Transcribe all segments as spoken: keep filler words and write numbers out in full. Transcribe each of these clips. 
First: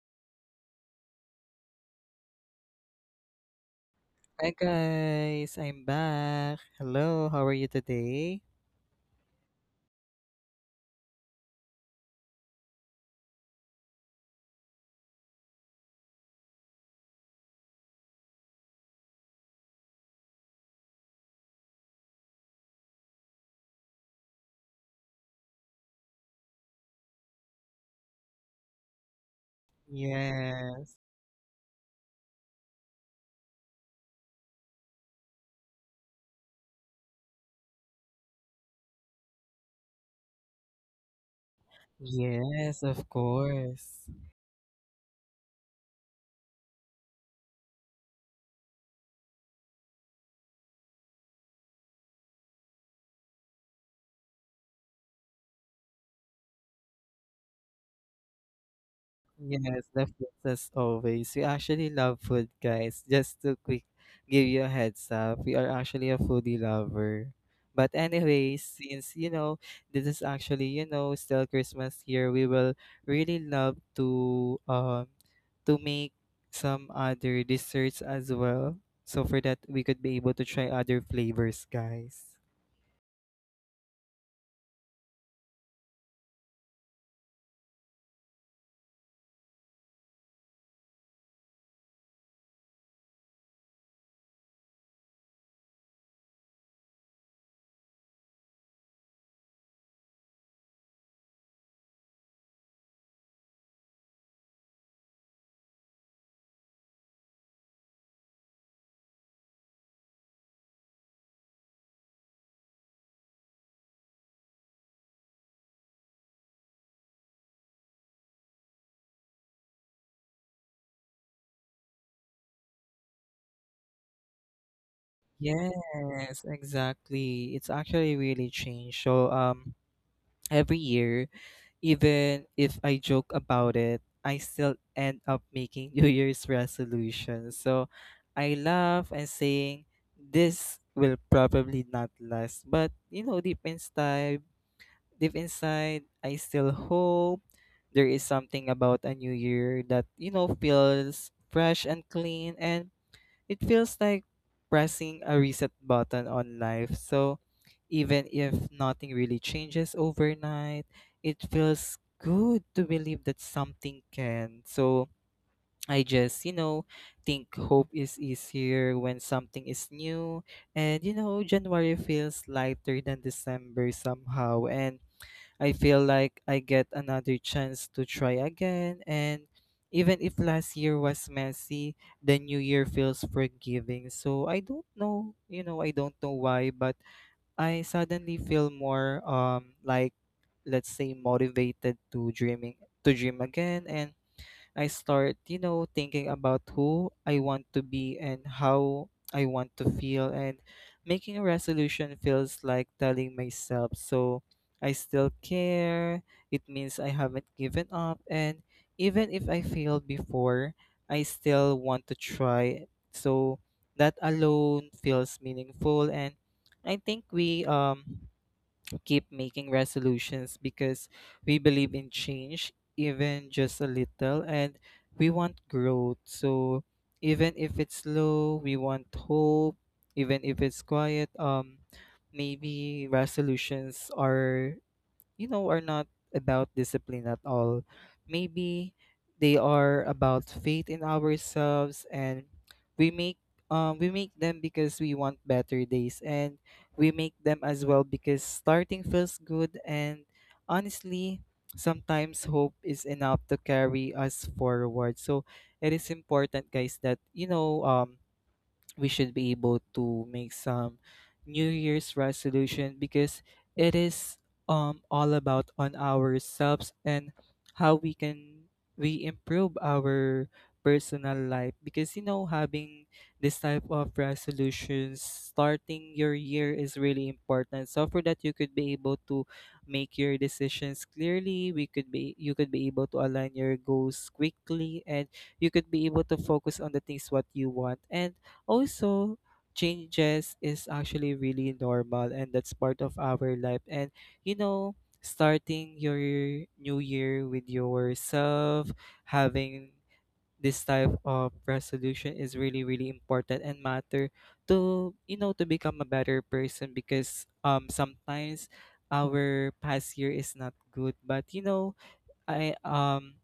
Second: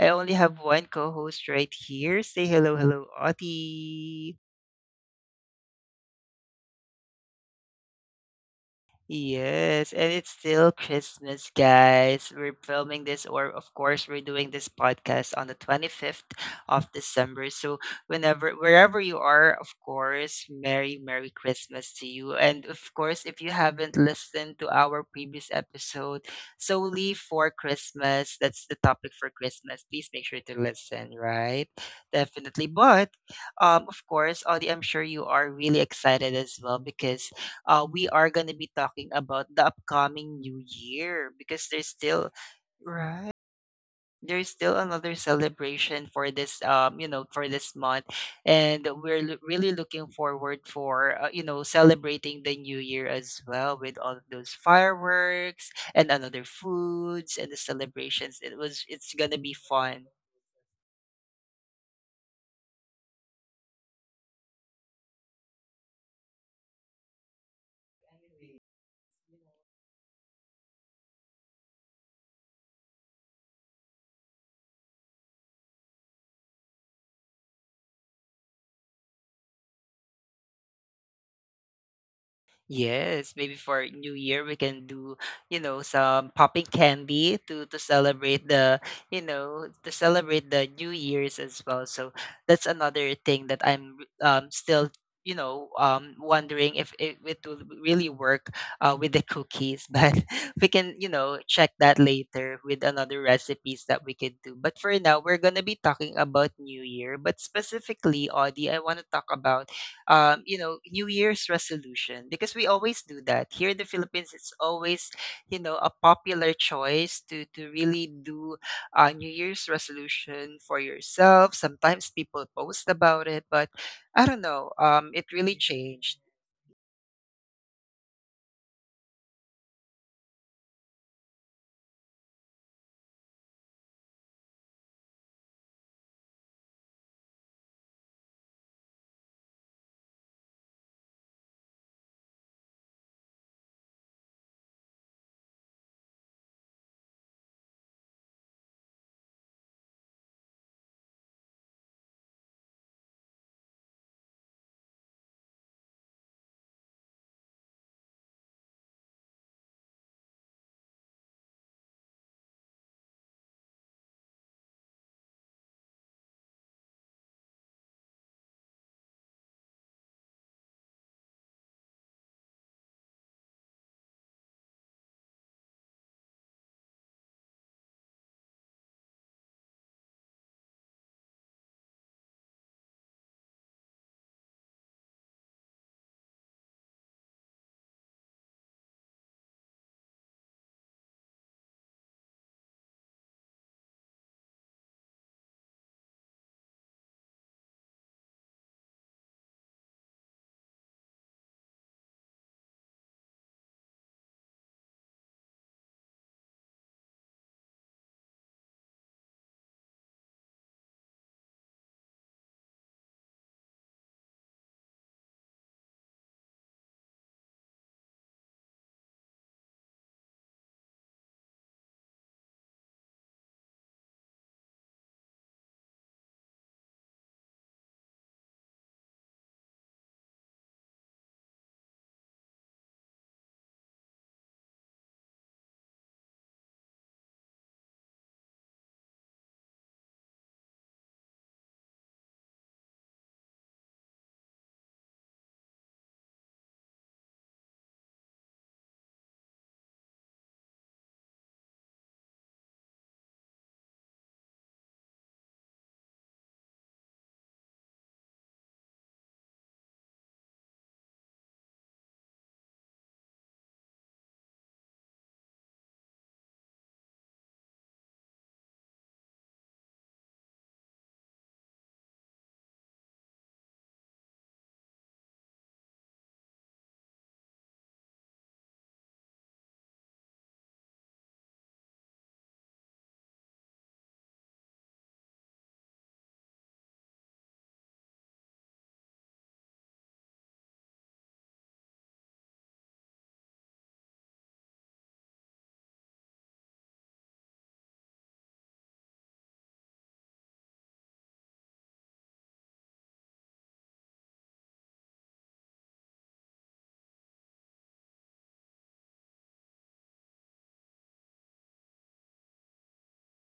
I only have one co host right here. Say hello, hello, Audie. Hi guys, I'm back. Hello, how are you today? Yes, and it's still Christmas, guys. We're filming this, or of course, we're doing this podcast on the twenty-fifth of December. So, whenever, wherever you are, of course, Merry, Merry Christmas to you. And of course, if you haven't listened to our previous episode, solely for Christmas, that's the topic for Christmas. Please make sure to Yeah, listen, right? Definitely. But, um, of course, Audie, I'm sure you are really excited as well because uh, we are going to be talking about the upcoming new year because there's still yes, of right, course. there's still another celebration for this um you know, for this month. And we're lo- really looking forward for, uh, you know, celebrating the new year as well with all of those fireworks and another foods and the celebrations. It was it's going to be Yes, the fun. foods as always. We actually love food, guys. Just to quick give you a heads up, we are actually a foodie lover. But anyways, since you know this is actually you know still Christmas here, we will really love to um to make some other desserts as well. So for that, we could be able to try other flavors, guys. Yes, maybe for New Year we can do, you know, some popping candy to to celebrate the, you know, to celebrate the New Year's as well. So that's another thing that I'm um still, you know, um wondering if it, it will really work uh with the cookies, but we can, you know, check that later with another recipes that we could do. But for now, we're going to be talking about New Year, but specifically, Audie, I want to talk about um, you know, New Year's resolution because we always do that. Here in the Philippines, it's always, you know, a popular choice to to really do a New Year's resolution for yourself. Sometimes people post about it, but I don't know. Um, it really changed. Yes, exactly. It's actually really changed. So um every year, even if I joke about it, I still end up making New Year's resolutions. So I laugh and saying this will probably not last. But you know, deep inside deep inside I still hope there is something about a new year that, you know, feels fresh and clean, and it feels like pressing a reset button on life. So even if nothing really changes overnight, it feels good to believe that something can. So I just, you know, think hope is easier when something is new. And, you know, January feels lighter than December somehow. And I feel like I get another chance to try again. And even if last year was messy, the new year feels forgiving. So I don't know, you know, I don't know why, but I suddenly feel more um like, let's say, motivated to dreaming to dream again, and I start, you know, thinking about who I want to be and how I want to feel. And making a resolution feels like telling myself, so I still care. It means I haven't given up. And even if I failed before, I still want to try. So that alone feels meaningful. And I think we, um, to keep making resolutions because we believe in change, even just a little, and we want growth. So even if it's slow, we want hope. Even if it's quiet, um, maybe resolutions are you know are not about discipline at all. Maybe they are about faith in ourselves, and we make um, we make them because we want better days, and we make them as well because starting feels good. And honestly, sometimes hope is enough to carry us forward. So it is important, guys, that you know, um we should be able to make some new year's resolution because it is um all about on ourselves and how we can we improve our personal life, because you know, having this type of resolutions starting your year is really important. So for that, you could be able to make your decisions clearly, we could be you could be able to align your goals quickly, and you could be able to focus on the things what you want. And also, changes is actually really normal, and that's part of our life. And you know, starting your new year with yourself, having this type of resolution is really, really important and matter to, you know, to become a better person. Because um sometimes our past year is not good, but you know, I um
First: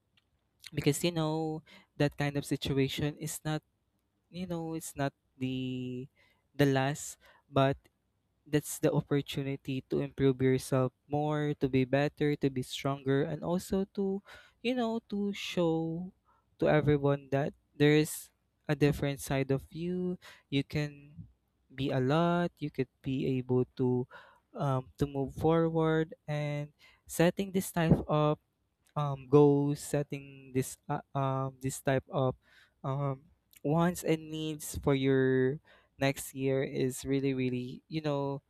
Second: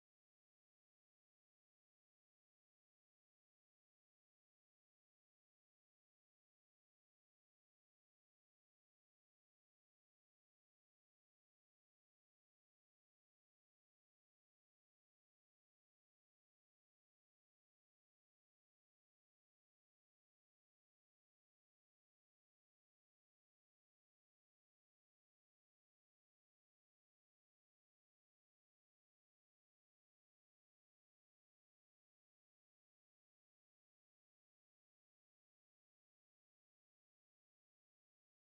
because you know that kind of situation is not, you know, it's not the the last, but that's the opportunity to improve yourself more, to be better, to be stronger, and also to, you know, to show to everyone that there is a different side of you. You can be a lot, you could be able to, um, to move forward. And setting this type of um go setting this uh, um this type of um wants and needs for your next year is really, really, you know,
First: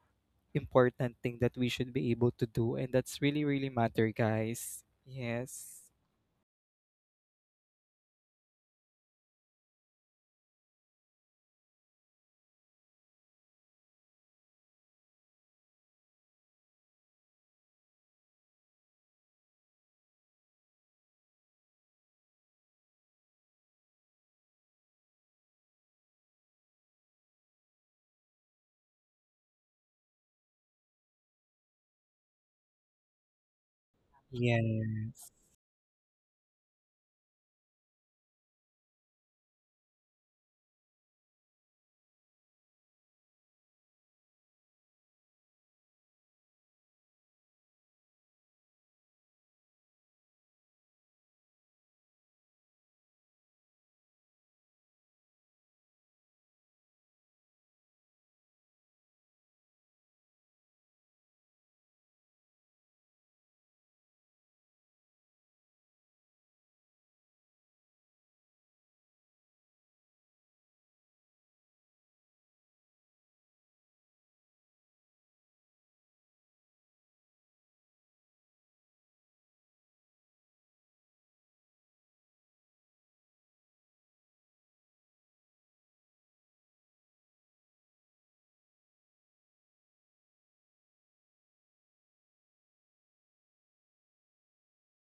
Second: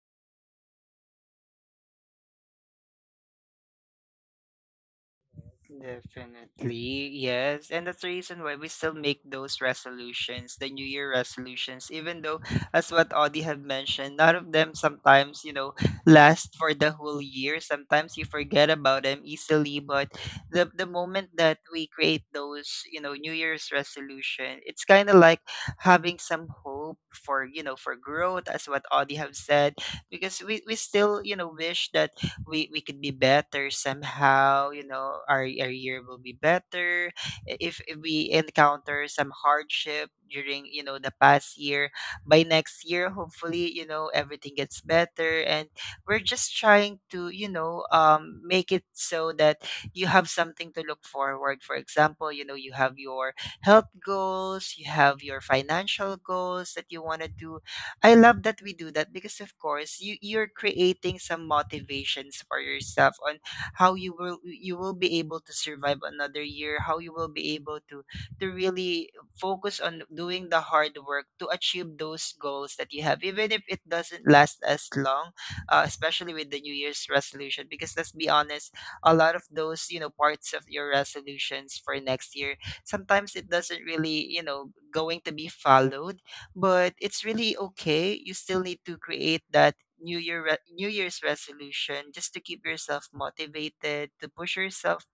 important thing that we should be able to do. And that's really, really matter, guys. Yes Definitely, yes. And that's the reason why we still make those resolutions, the New Year resolutions, even though, as what Audie have mentioned, none of them sometimes, you know, last for the whole year. Sometimes you forget about them easily, but the, the moment that we create those, you know, New Year's resolution, it's kind of like having some hope for, you know, for growth, as what Audie have said, because we, we still, you know, wish that we we could be better somehow. You know, yes. our, our year will be better. I- if, if we encounter some hardship during, you know, the past year, by next year hopefully, you know, everything gets better, and we're just trying to, you know, um, make it so that you have something to look forward. For example, you know, you have your health goals, you have your financial goals that you want to do. I love that we do that because of course you you're creating some motivations for yourself on how you will you will be able to survive another year, how you will be able to to really focus on doing the hard work to achieve those goals that you have, even if it doesn't last as long, uh, especially with the new year's resolution. Because let's be honest, a lot of those, you know, parts of your resolutions for next year, sometimes it doesn't really, you know, going to be followed, but it's really okay. You still need to create that New Year re- New Year's resolution just to keep yourself motivated, to push yourself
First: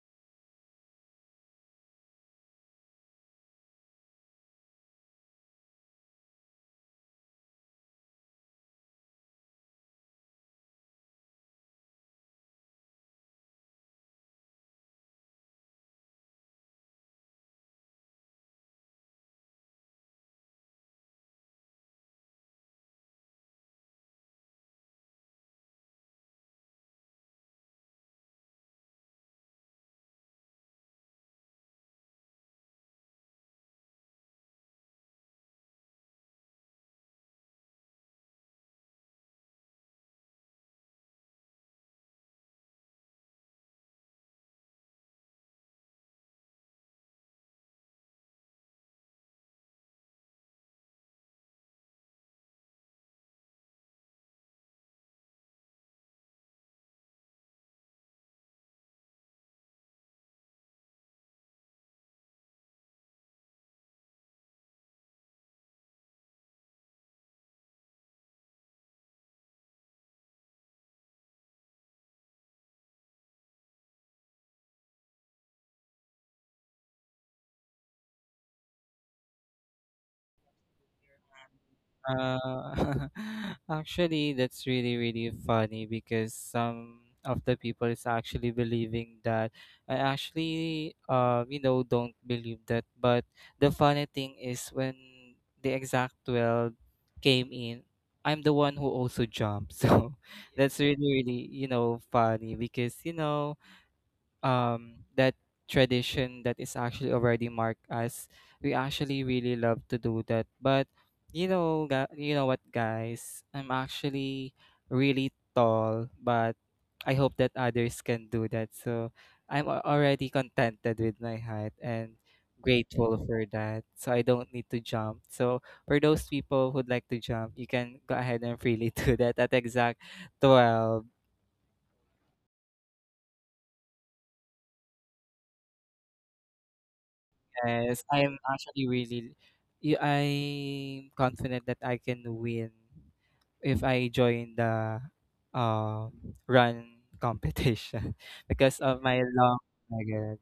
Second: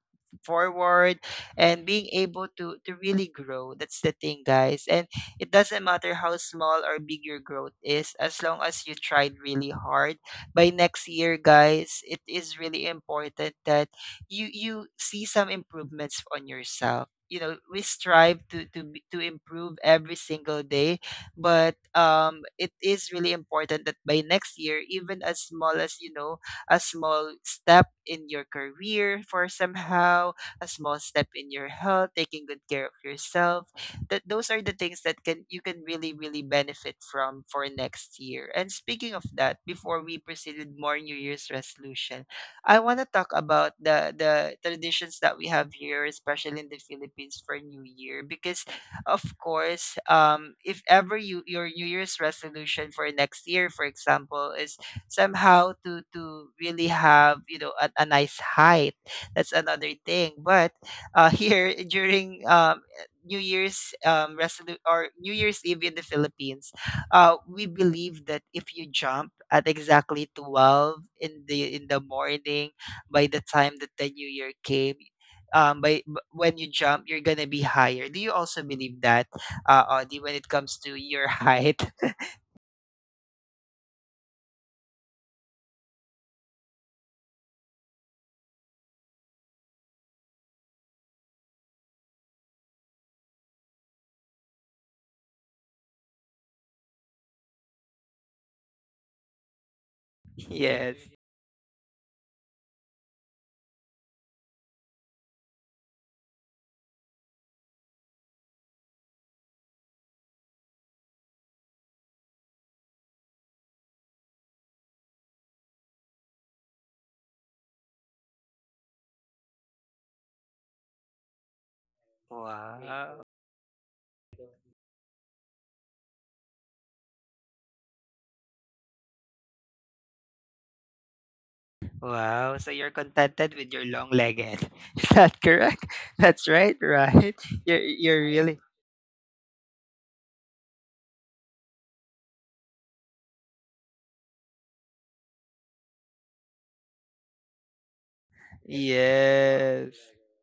forward and being able to to really grow. That's the thing, guys. And it doesn't matter how small or big your growth is, as long as you tried really hard. By next year, guys, it is really important that you you see some improvements on yourself. You know, we strive to to be- to improve every single day, but um it is really important that by next year, even as small as, you know, a small step in your career for somehow, a small step in your health, taking good care of yourself. That Those are the things that can you can really really benefit from for next year. And speaking of that, before we proceed with more New Year's resolution, I want to talk about the the traditions that we have here, especially in the Philippines for New Year, because of course, um, if ever you your New Year's resolution for next year, for example, is somehow to to really have, you know, a, a nice height, that's another thing. But uh, here during um, New Year's um, resolu- or New Year's Eve in the Philippines, uh, we believe that if you jump at exactly twelve in the in the morning, by the time that the New Year came, um, by b- when you jump, you're gonna be higher. Do you also believe that, uh, Audie, when it comes to your height? Uh, actually, that's really, really funny, because some of the people is actually believing that. I actually, uh, you know, don't believe that. But the funny thing is, when the exact twelve came in, I'm the one who also jumped. So that's Yes. really, really, you know, funny because, you know, um that tradition that is actually already marked as we actually really love to do that. But you know gu- you know what guys, I'm actually really tall, but I hope that others can do that. So i'm al- already contented with my height and grateful Wow. for that, so I don't need to jump. So for those people who'd like to jump, you can go ahead and freely do that at exact twelve. Wow, so you're contented with your long leg end. Is that correct? That's right, right? You're Yes, you're I'm really actually really y- I'm confident that I can win if I join the um run competition because of my long Yes. legged.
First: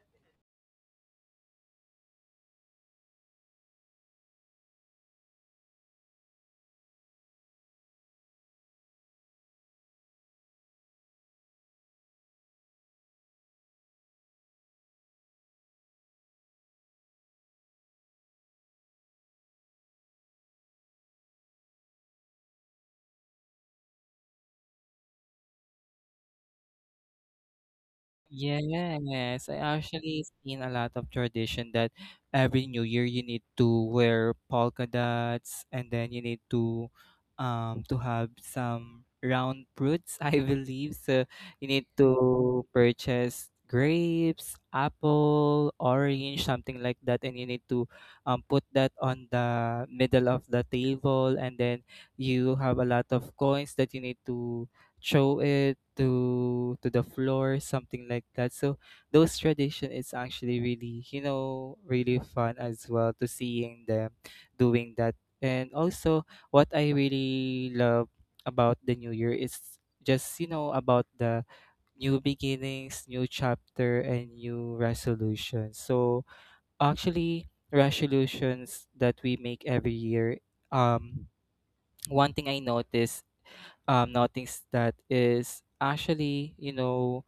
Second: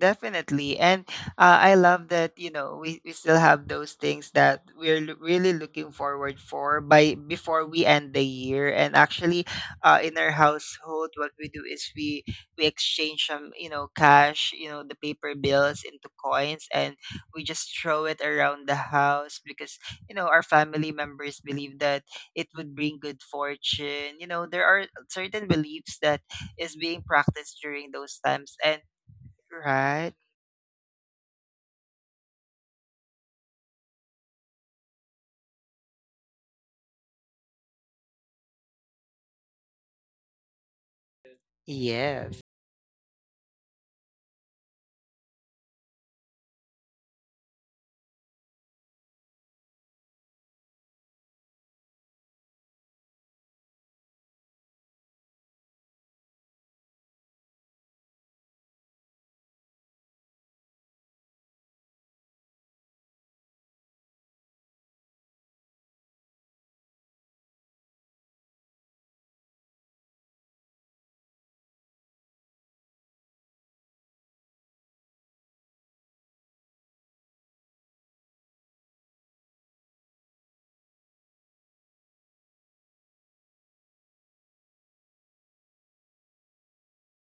Definitely. And uh, I love that, you know, we, we still have those things that we're lo- really looking forward for by before we end the year. And actually, uh, in our household, what we do is we we exchange some, you know, cash, you know, the paper bills into coins, and we just throw it around the house because, you know, our family members believe that it would bring good fortune. You know, there are certain beliefs that is being practiced during those times. And Yes, I right, actually seen a lot of tradition that every New Year you need to wear polka dots, and then you need to um to have some round fruits, I believe. So you need yes, to purchase grapes, apple, orange, something like that, and you need to um put that on the middle of the table, and then you have a lot of coins that you need to throw it to to the floor, something like that. So those tradition is actually really, you know, really fun as well to seeing them doing that. And also what I really love about the new year is just, you know, about the new beginnings, new chapter, and new resolutions. So actually resolutions that we make every year, um one thing I noticed um, now, that is actually you know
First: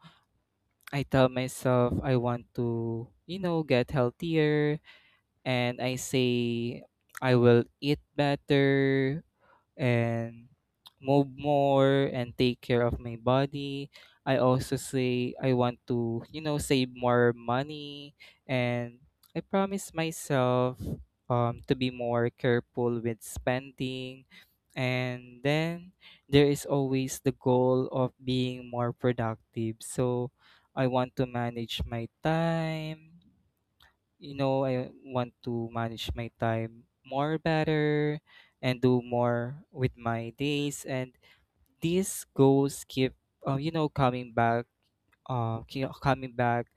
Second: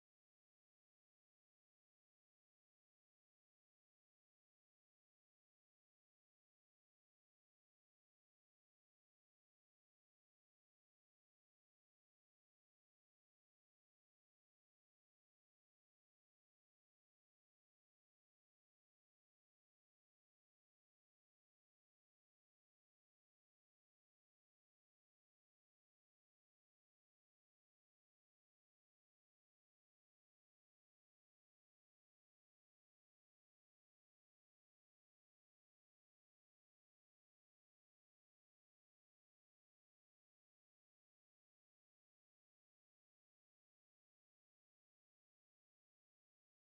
I tell myself I want to, you know, get healthier, and I say I will eat better and move more and take care of my body. I also say I want to, you know, save more money, and I promise myself, um, to be more careful with spending. And then there is always the goal of being more productive. So I want to manage my time, you know, I want to manage my time more better and do more with my days. And these goals keep, uh, you know, coming back, uh, ki- coming back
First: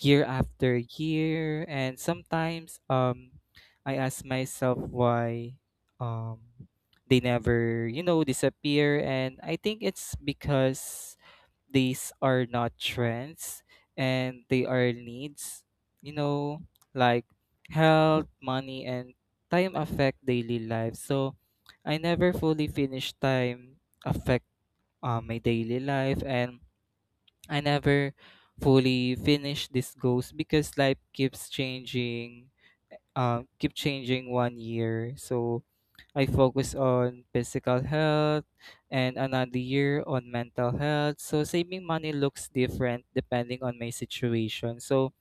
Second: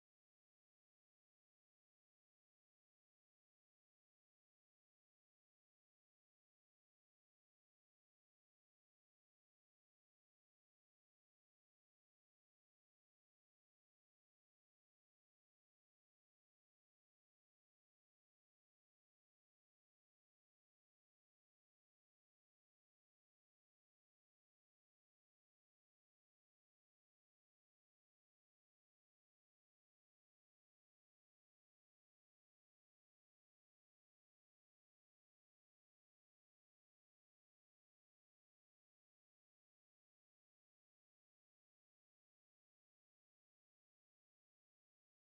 year after year. And sometimes um, I ask myself why um, they never, you know, disappear. And I think it's because these are not trends, and they are needs, you know, like health, money, and time affect daily life. So I never fully finish time affect uh, my daily life, and I never fully finish these goals because life keeps changing, uh, keep changing one year. So I focus on physical health and another year on mental health. So saving money looks different depending on my situation. So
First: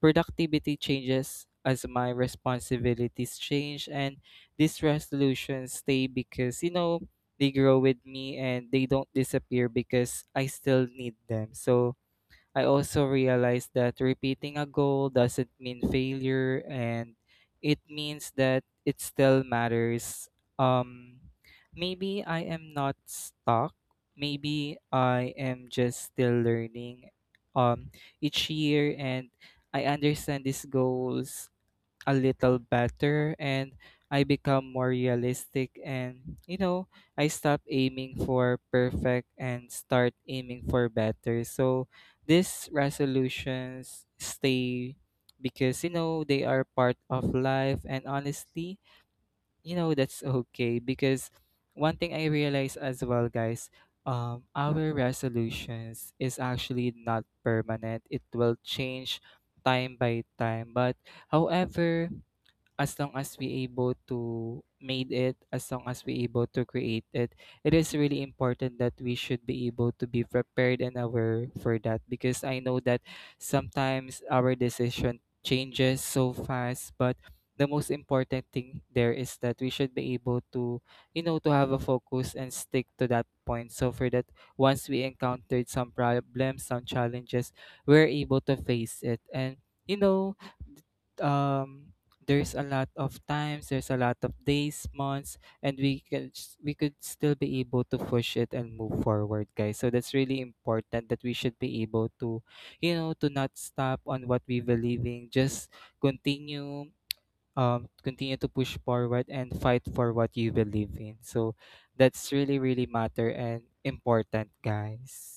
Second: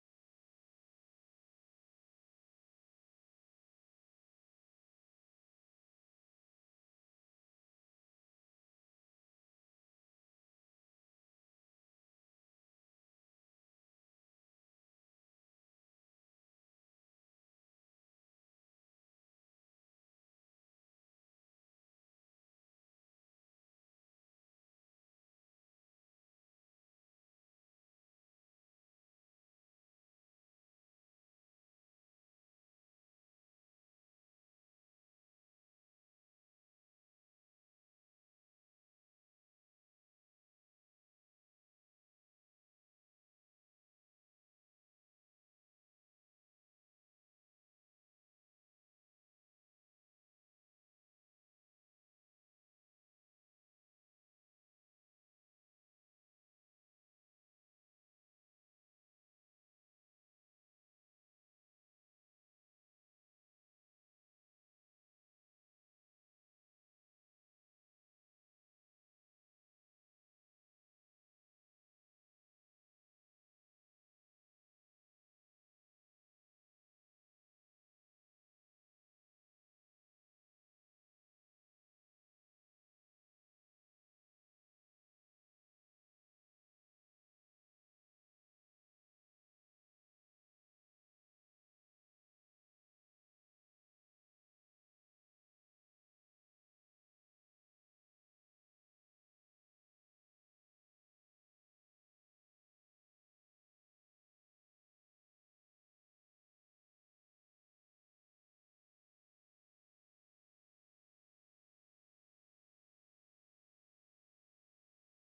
productivity changes as my responsibilities change, and these resolutions stay because you know they grow with me, and they don't disappear because I still need them. So I also realized that repeating a goal doesn't mean failure, and it means that it still matters. Um, maybe I am not stuck. Maybe I am just still learning, um, each year, and I understand these goals a little better, and I become more realistic. And you know, I stop aiming for perfect and start aiming for better. So these resolutions stay because you know they are part of life. And honestly, you know that's okay, because one thing I realize as well, guys, um, our resolutions is actually not permanent. It will change time by time. But however, as long as we able to made it, as long as we able to create it, it is really important that we should be able to be prepared and aware for that, because I know that sometimes our decision changes so fast. But the most important thing there is that we should be able to, you know, to have a focus and stick to that point. So for that, once we encountered some problems, some challenges, we're able to face it. And you know, um there's a lot of times, there's a lot of days, months, and we can s- we could still be able to push it and move forward, guys. So that's really important that we should be able to, you know, to not stop on what we believe in. Just continue, um, continue to push forward and fight for what you believe in. So that's really, really matter and important, guys.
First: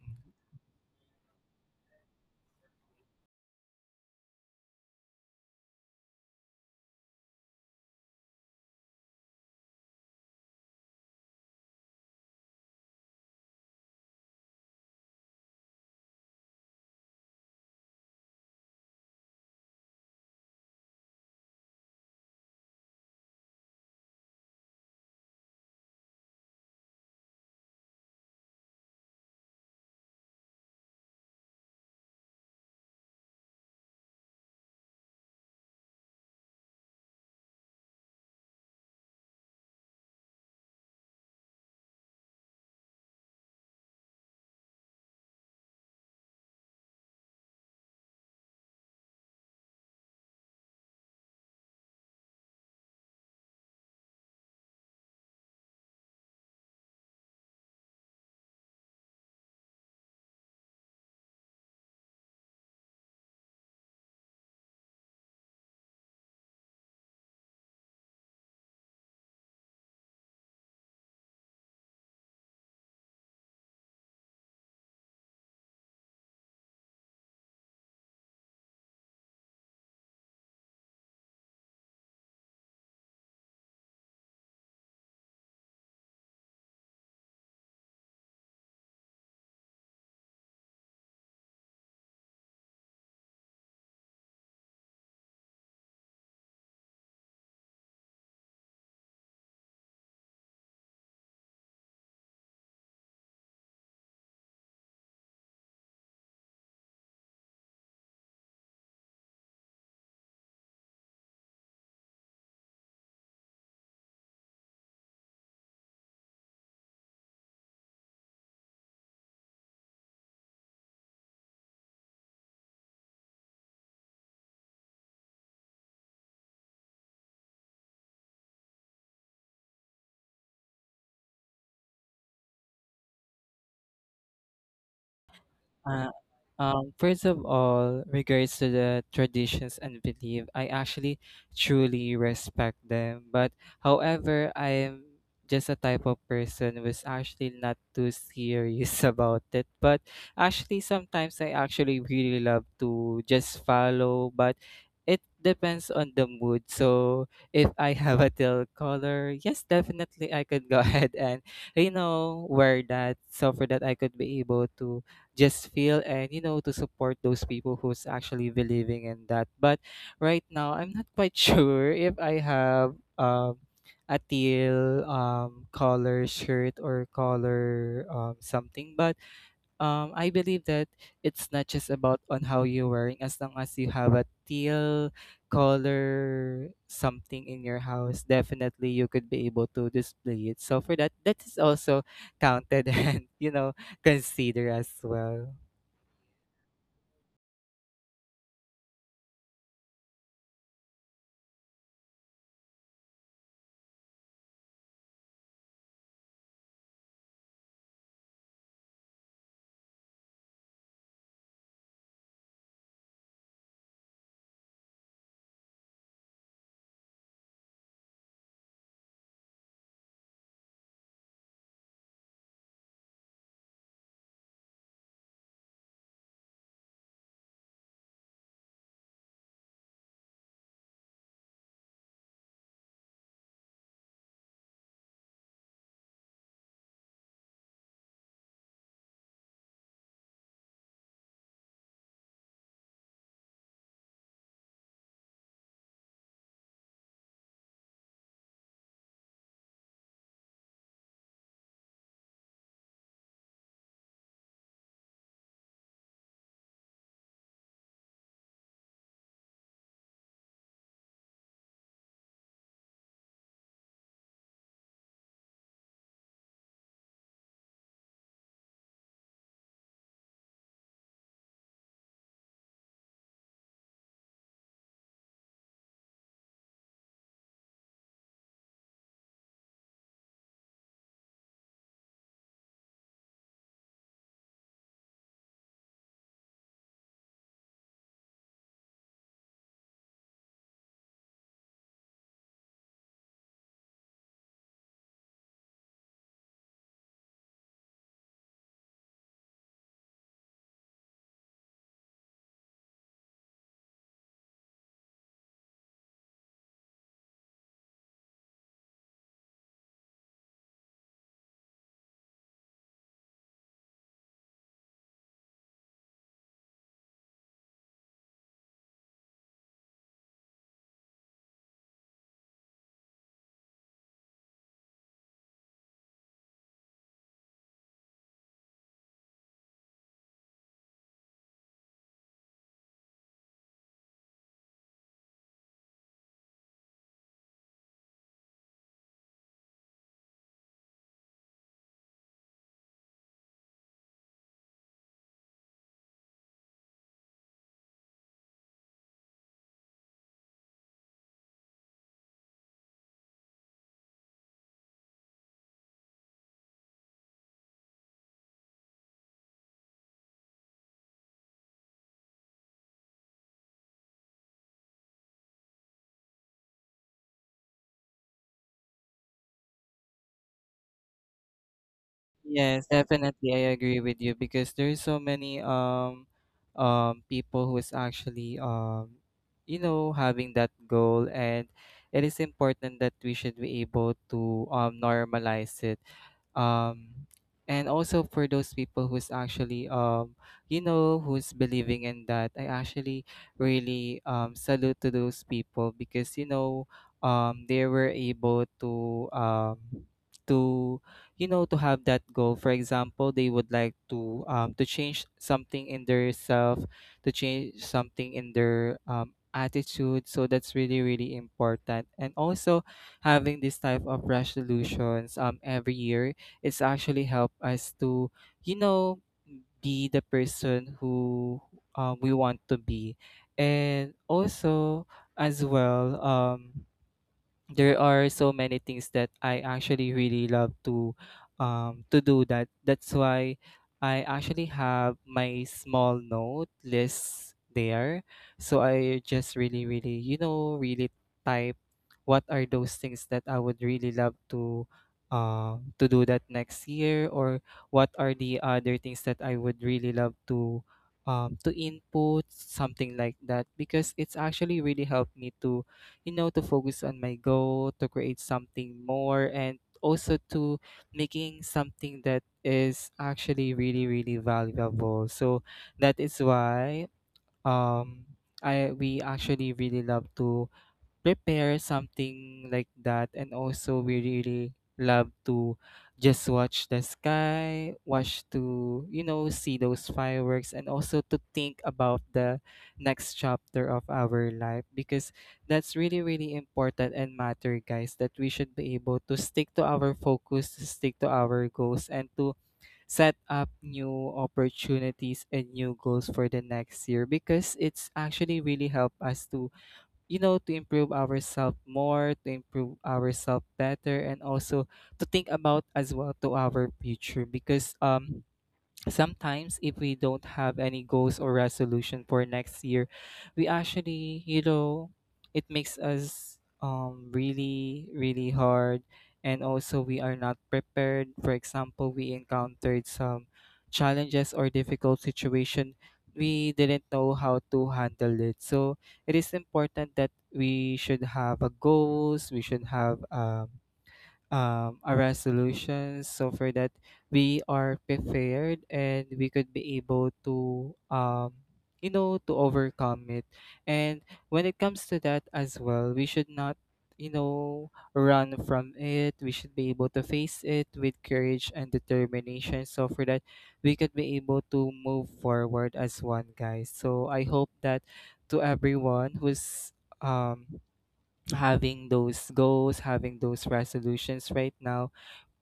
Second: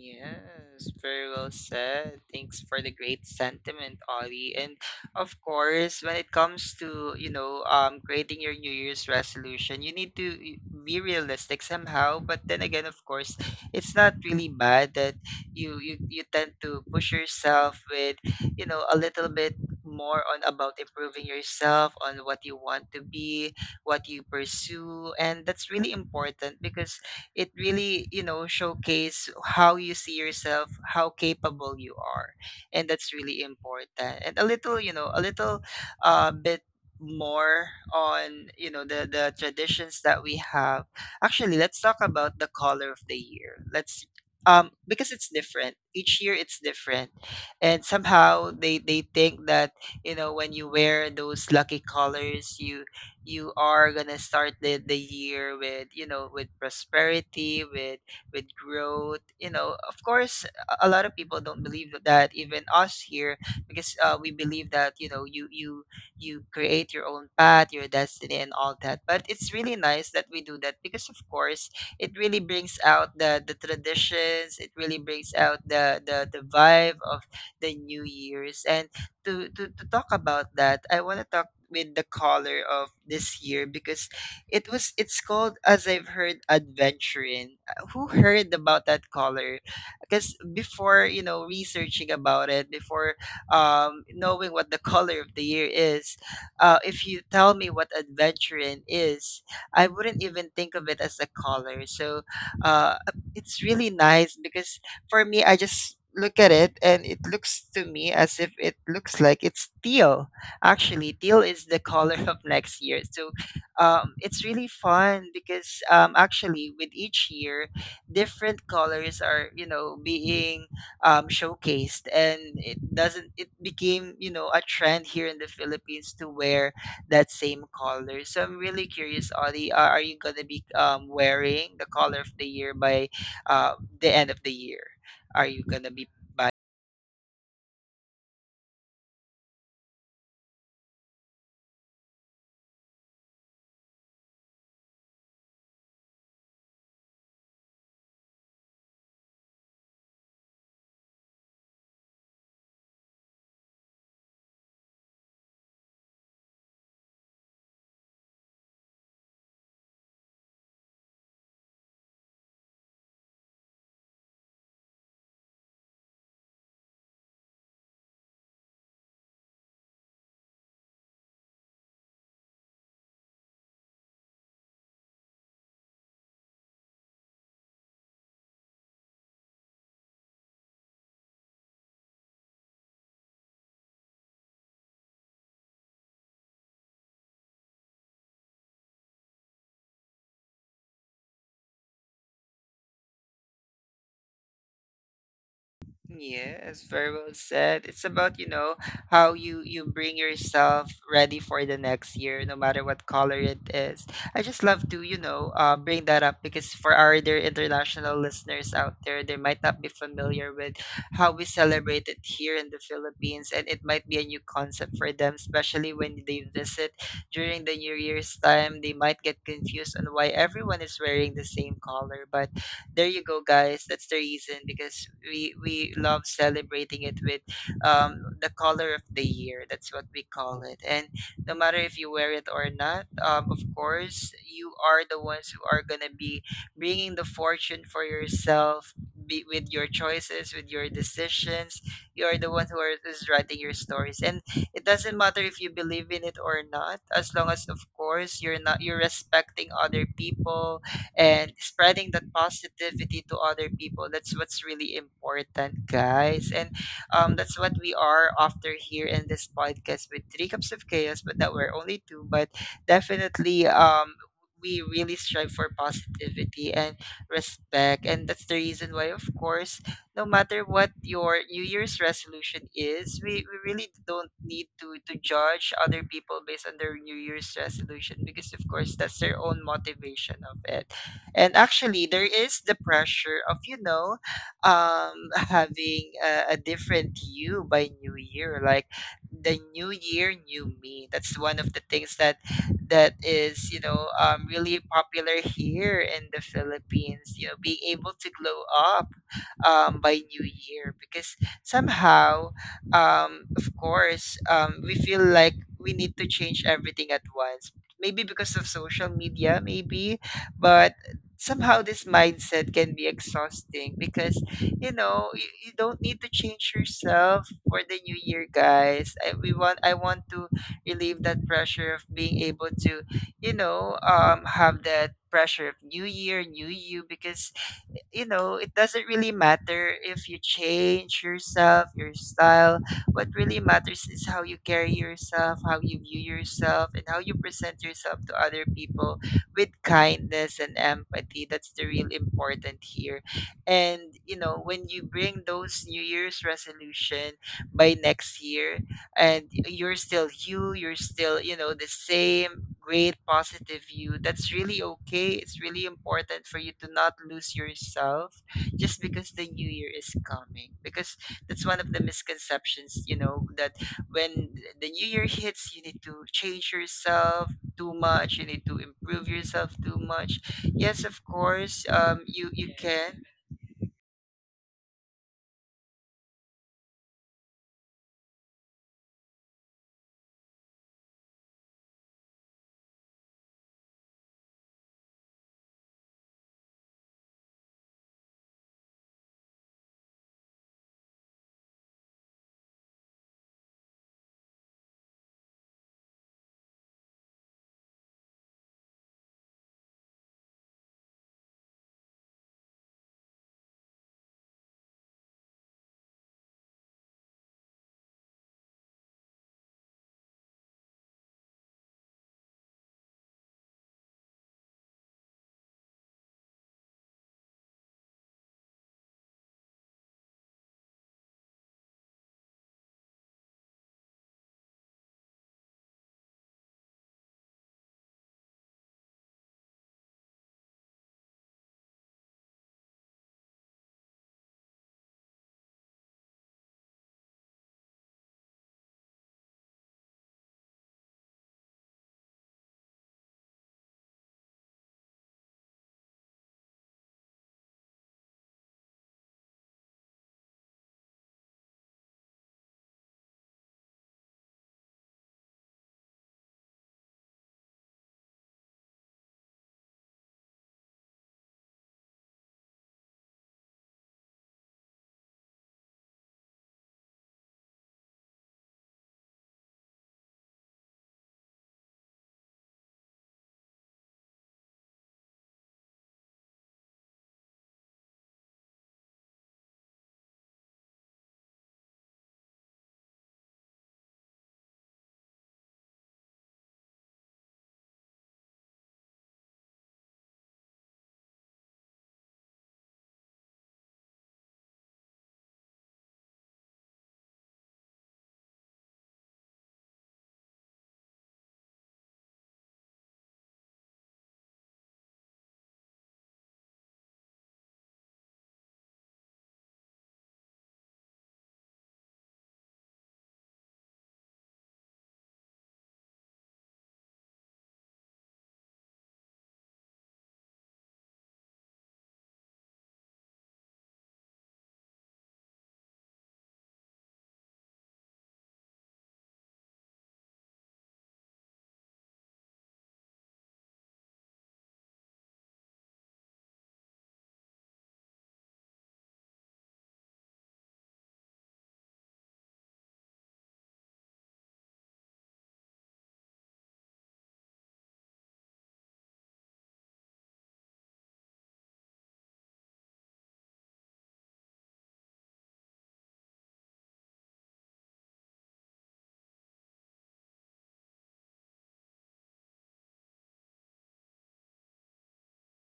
Mhm. very well said. Thanks for the great sentiment, Ollie. And of course, when it comes to, you know, um, creating your New Year's resolution, you need to y- be realistic somehow. But then again, of course, it's not really bad that you you, you tend to push yourself with, you know, a little bit more on about improving yourself on what you want to be, what you pursue, and that's really important because it really, you know, showcase how you see yourself, how capable you are, and that's really important. And a little, you know, a little uh, bit more on, you know, the the traditions that we have. Actually, let's talk about the color of the year. Let's um because it's different each year, it's different, and somehow they they think that, you know, when you wear those lucky colors, you you are gonna start the, the year with, you know, with prosperity, with with growth. You know, of course, a a lot of people don't believe that, even us here, because uh, we believe that, you know, you you you create your own path, your destiny, and all that. But it's really nice that we do that because of course, it really brings out the the traditions, it really brings out the the, the vibe of the new years. And to, to to talk about that, I want to talk with the caller of this year because it was it's called, as I've heard, Adventuring. Uh, Who heard about that caller? Because before, you know, researching about it, before um, knowing what the color of the year is, uh, if you tell me what Adventuring is, I wouldn't even think of it as a color. So uh, it's really nice because for me, I just look at it and it looks to me as if it looks like it's teal. Actually, teal is the color of next year. So um, it's really fun because um, actually, with each year, different colors are, you know, being um, showcased. And it doesn't, it became, you know, a trend here in the Philippines to wear that same color. So I'm really curious, Audie, are are you going to be um, wearing the color of the year by uh, the end of the year? Are you gonna be Uh, buying? um, first of all, regards to the traditions and belief, I actually truly respect them. But however, I am just a type of person who's actually not too serious about it. But actually, sometimes I actually really love to just follow, but it depends on the mood. So if I have a teal color, yes, definitely I could go ahead and, you know, wear that, so for that I could be able to just feel and you know to support those people who's actually believing in that. But right now I'm not quite sure if I have um a teal um color shirt or color um something. But um I believe that it's not just about on how you're wearing. As long as you have a teal color something in your house, definitely you could be able to display it, so for that, that is also counted and, you know consider as well. Yes, very well said. It's about, you know, how you you bring yourself ready for the next year, no matter what color it is. I just love to, you know, uh, bring that up because for our dear international listeners out there, they might not be familiar with how we celebrate it here in the Philippines, and it might be a new concept for them, especially when they visit during the New Year's time. They might get confused on why everyone is wearing the same color, but there you go, guys, that's the reason because we we love celebrating it with um, the color of the year, that's what we call it. And no matter if you wear it or not, um, of course, you are the ones who are going to be bringing the fortune for yourself, be, with your choices, with your decisions. You are the one who are, is writing your stories, and it doesn't matter if you believe in it or not, as long as, of course, you're not you're respecting other people and spreading that positivity to other people. That's what's really important, guys. And um, that's what we are after here in this podcast with Three Cups of Chaos, but that we're only two, but definitely um, we really strive for positivity and respect. And that's the reason why, of course, no matter what your New Year's resolution is, we, we really don't need to, to judge other people based on their New Year's resolution because, of course, that's their own motivation of it. And actually, there is the pressure of, you know, um, having a, a different you by New Year. Like the New Year, new me. That's one of the things that that is, you know, um, really popular here in the Philippines. You know, being able to glow up um, by New Year because somehow, um, of course, um, we feel like we need to change everything at once. Maybe because of social media, maybe, but somehow this mindset can be exhausting because you know you, you don't need to change yourself for the new year, guys. I, we want i want to relieve that pressure of being able to you know um have that pressure of new year, new you. Because you know, it doesn't really matter if you change yourself, your style. What really matters is how you carry yourself, how you view yourself, and how you present yourself to other people with kindness and empathy. That's the real important here. And, you know, when you bring those New Year's resolution by next year, and you're still you you're still, you know, the same great positive you, that's really okay. It's really important for you to not lose yourself just because the new year is coming. Because that's one of the misconceptions, you know, that when the new year hits, you need to change yourself too much, you need to improve yourself too much. Yes, of course, um you you Yes, Yes, can. definitely. I agree with you because there's so many um um people who is actually, um you know having that goal. And it is important that we should be able to um normalize it. um and also for those people who's actually, um you know who's believing in that, I actually really um salute to those people because, you know um they were able to um to you know to have that goal. For example, they would like to um to change something in their self, to change something in their um attitude. So that's really, really important. And also, having this type of resolutions um every year, it's actually helped us to, you know be the person who um, we want to be. And also, as well, um there are so many things that I actually really love to um to do that that's why I actually have my small note list there. So I just really, really, you know really type what are those things that I would really love to um to do that next year, or what are the other things that I would really love to um to input something like that, because it's actually really helped me to, you know, to focus on my goal, to create something more, and also to making something that is actually really, really valuable. So that is why, um I we actually really love to prepare something like that. And also, we really love to just watch the sky, watch to, you know, see those fireworks, and also to think about the next chapter of our life, because that's really, really important and matter, guys, that we should be able to stick to our focus, to stick to our goals, and to set up new opportunities and new goals for the next year, because it's actually really help us to, you know to improve ourselves more, to improve ourselves better, and also to think about as well to our future. Because um sometimes if we don't have any goals or resolution for next year, we actually, you know it makes us um really, really hard. And also we are not prepared. For example, we encountered some challenges or difficult situation, we didn't know how to handle it. So it is important that we should have a goals, we should have um um, our resolutions, so for that we are prepared and we could be able to, um, you know to overcome it. And when it comes to that as well, we should not, you know run from it. We should be able to face it with courage and determination, so for that we could be able to move forward as one, guys. So I hope that to everyone who's um having those goals, having those resolutions right now,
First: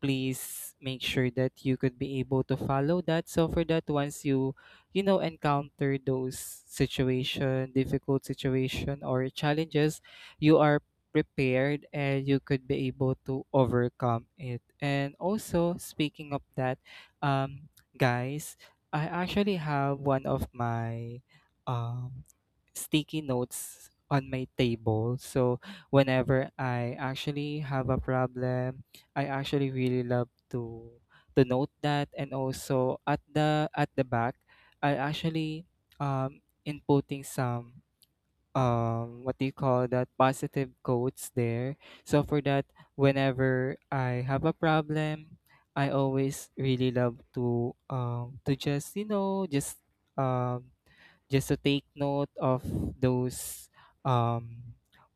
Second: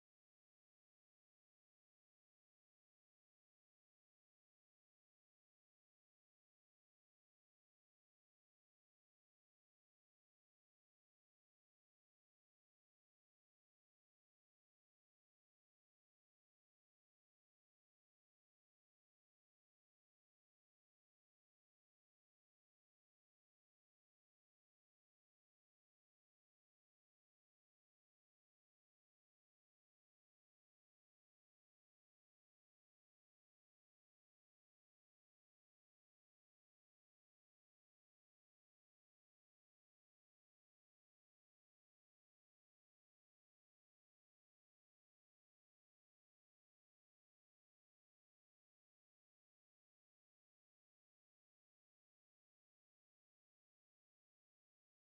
please make sure that you could be able to follow that. So for that, once you, you know, encounter those situation, difficult situation or challenges, you are prepared and you could be able to overcome it. And also, speaking of that, um, guys, I actually have one of my um sticky notes on my table. So whenever I actually have a problem, I actually really love to to note that. And also, at the at the back, I actually um inputting some um what do you call that, positive quotes there. So for that, whenever I have a problem, I always really love to um to just you know just um just to take note of those, um,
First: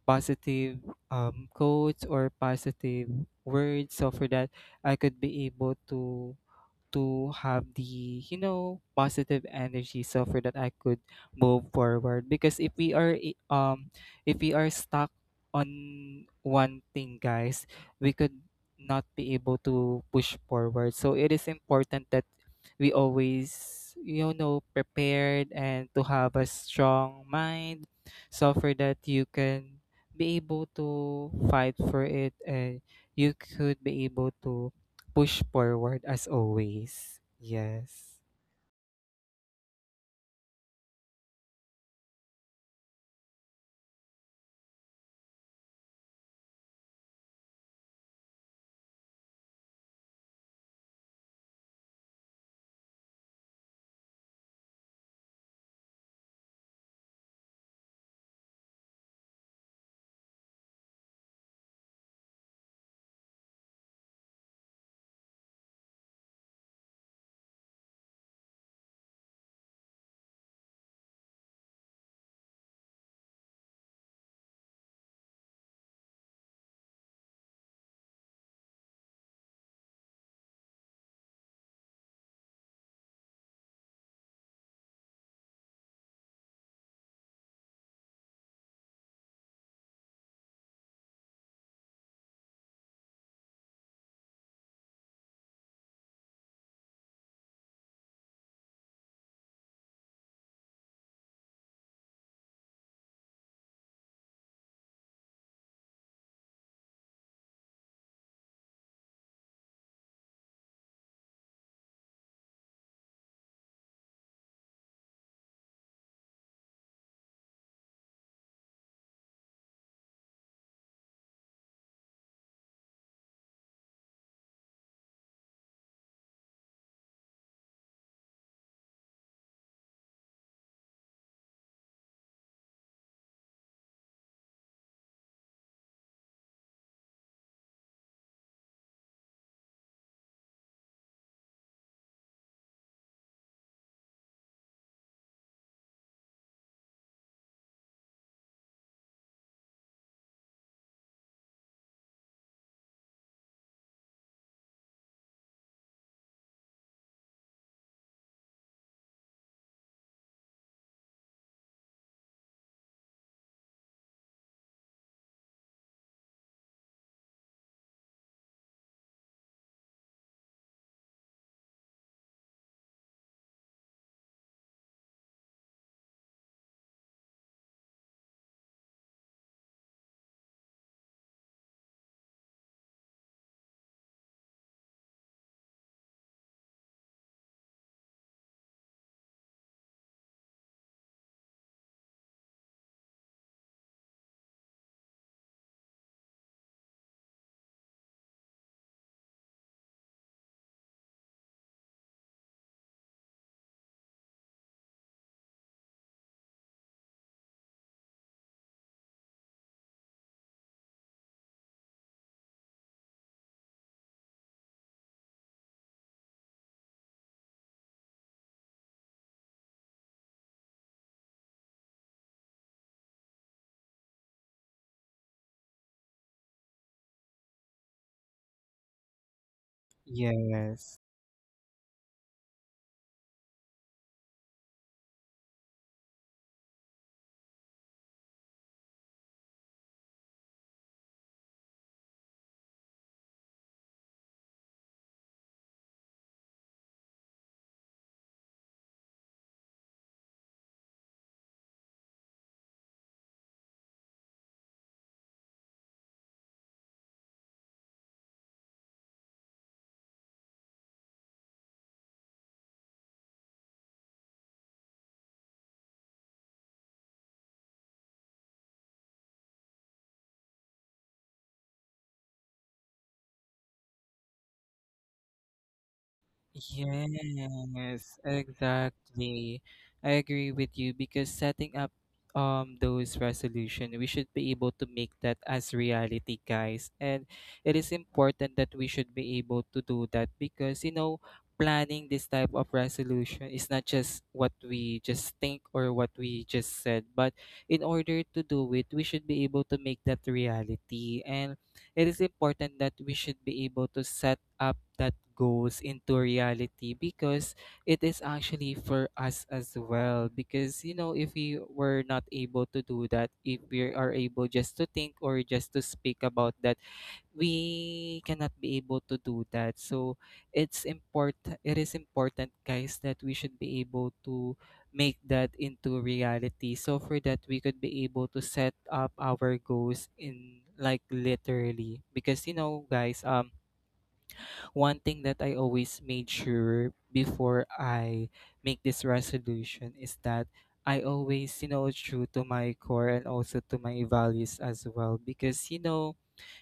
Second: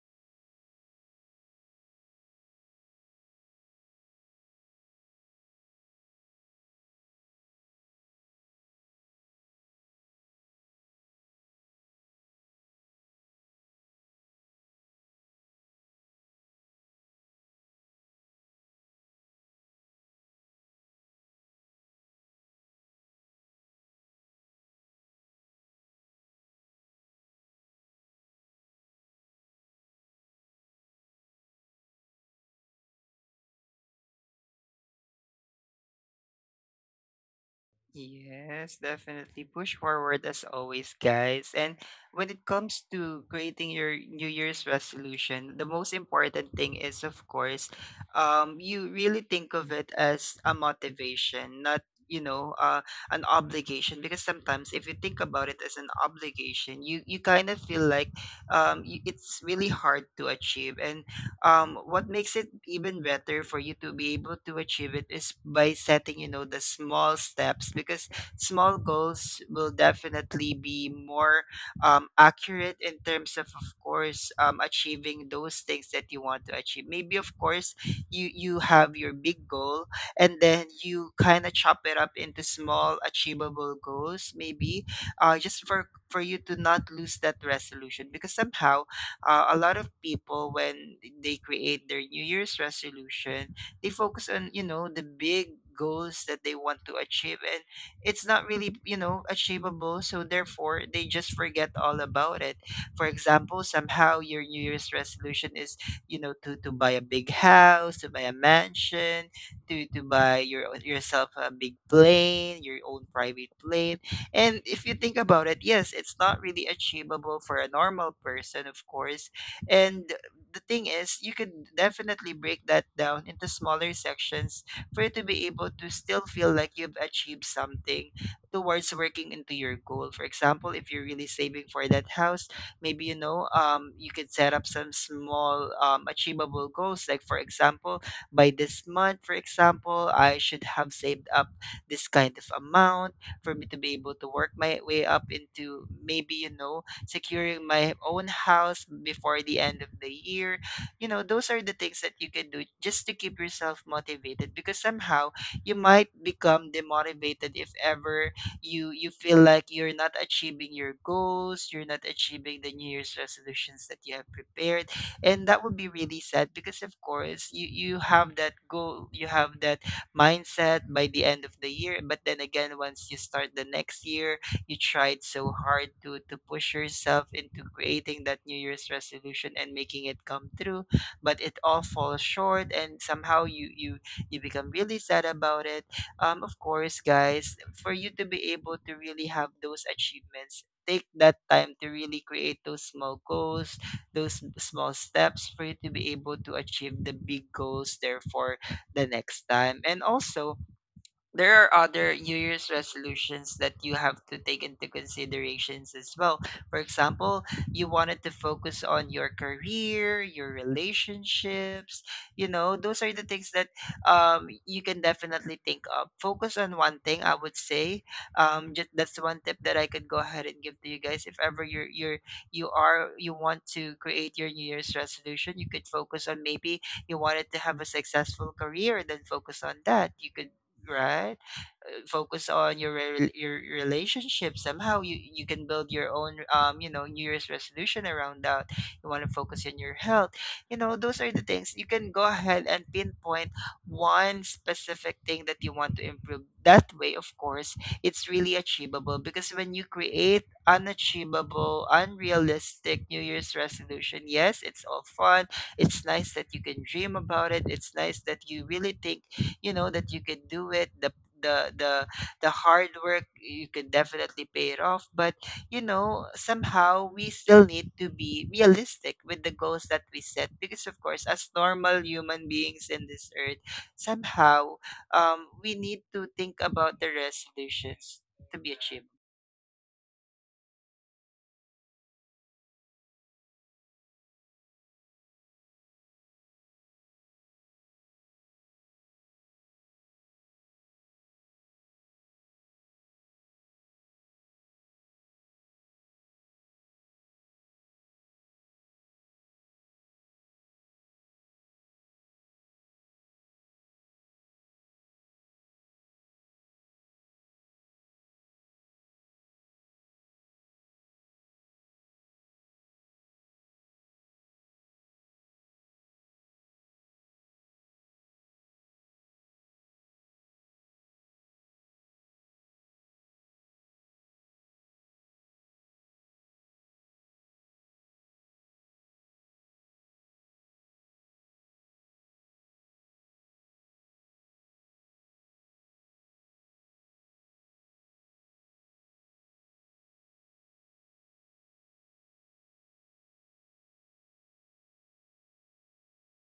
positive, um, quotes or positive words, so for that I could be able to to have the, you know positive energy, so for that I could move forward. Because if we are i- um if we are stuck on one thing, guys, we could not be able to push forward. So it is important that we always, you know prepared and to have a strong mind, so for that you can be able to fight for it, and you could be able to push forward as always. Yes. Yes, definitely. Push forward as always, guys. And when it comes to creating your New Year's resolution, the most important thing is, of course, um, you really think of it as a motivation, not, you know, uh, an obligation. Because sometimes if you think about it as an obligation, you, you kind of feel like um, you, it's really hard to achieve. And um, what makes it even better for you to be able to achieve it is by setting, you know, the small steps. Because small goals will definitely be more um, accurate in terms of of course, um, achieving those things that you want to achieve. Maybe, of course, you you have your big goal and then you kind of chop it up into small achievable goals. Maybe uh, just for for you to not lose that resolution. Because somehow uh, a lot of people, when they create their new year's resolution, they focus on, you know, the big goals that they want to achieve, and it's not really, you know, achievable, so therefore they just forget all about it. For example, somehow your new year's resolution is, you know, to to buy a big house, to buy a mansion, to to buy your yourself a big plane, your own private plane. And if you think about it, yes, it's not really achievable for a normal person, of course. And the thing is, you could definitely break that down into smaller sections for you to be able to still feel like you've achieved something towards working into your goal. For example, if you're really saving for that house, maybe you know, um, you could set up some small um, achievable goals. Like for example, by this month, for example, I should have saved up this kind of amount for me to be able to work my way up into, maybe, you know, securing my own house before the end of the year. You know, those are the things that you can do just to keep yourself motivated. Because somehow you might become demotivated if ever you you feel like you're not achieving your goals, you're not achieving the New Year's resolutions that you have prepared. And that would be really sad because, of course, you you have that goal, you have that mindset by the end of the year. But then again, once you start the next year, you tried so hard to to push yourself into creating that New Year's resolution and making it come through, but it all falls short, and somehow you you you become really sad about it. Um, of course, guys, for you to be able to really have those achievements. Take that time to really create those small goals, those small steps for you to be able to achieve the big goals. Therefore, the next time. And also, there are other New Year's resolutions that you have to take into considerations as well. For example, you wanted to focus on your career, your relationships. You know, those are the things that um, you can definitely think of. Focus on one thing, I would say. Um, just that's one tip that I could go ahead and give to you guys. If ever you're you're you are you want to create your New Year's resolution, you could focus on maybe you wanted to have a successful career, then focus on that. You could, Yes. right? Uh, Focus on your re- your relationship. Somehow you you can build your own um you know New Year's resolution around that. You want to focus on your health. You know, those are the things you can go ahead and pinpoint one specific thing that you want to improve. That way, of course, it's really achievable. Because when you create unachievable, unrealistic New Year's resolution, yes, it's all fun. It's nice that you can dream about it. It's nice that you really think, you know, that you can do it, the the the the hard work, you can definitely pay it off. But you know, somehow we still need to be realistic with the goals that we set, because of course, as normal human beings in this earth, somehow um, we need to think about the Yes, resolutions to be achieved. exactly. I agree with you, because setting up um those resolution, we should be able to make that as reality, guys. And it is important that we should be able to do that because, you know, planning this type of resolution is not just what we just think or what we just said, but in order to do it, we should be able to make that reality. And it is important that we should be able to set up that goals into reality, because it is actually for us as well. Because, you know if we were not able to do that, if we are able just to think or just to speak about that, we cannot be able to do that. So it's important, it is important, guys, that we should be able to make that into reality. So for that we could be able to set up our goals in, like, literally. Because, you know guys, um one thing that I always made sure before I make this resolution is that I always, you know, true to my core and also to my values as well. Because, you know,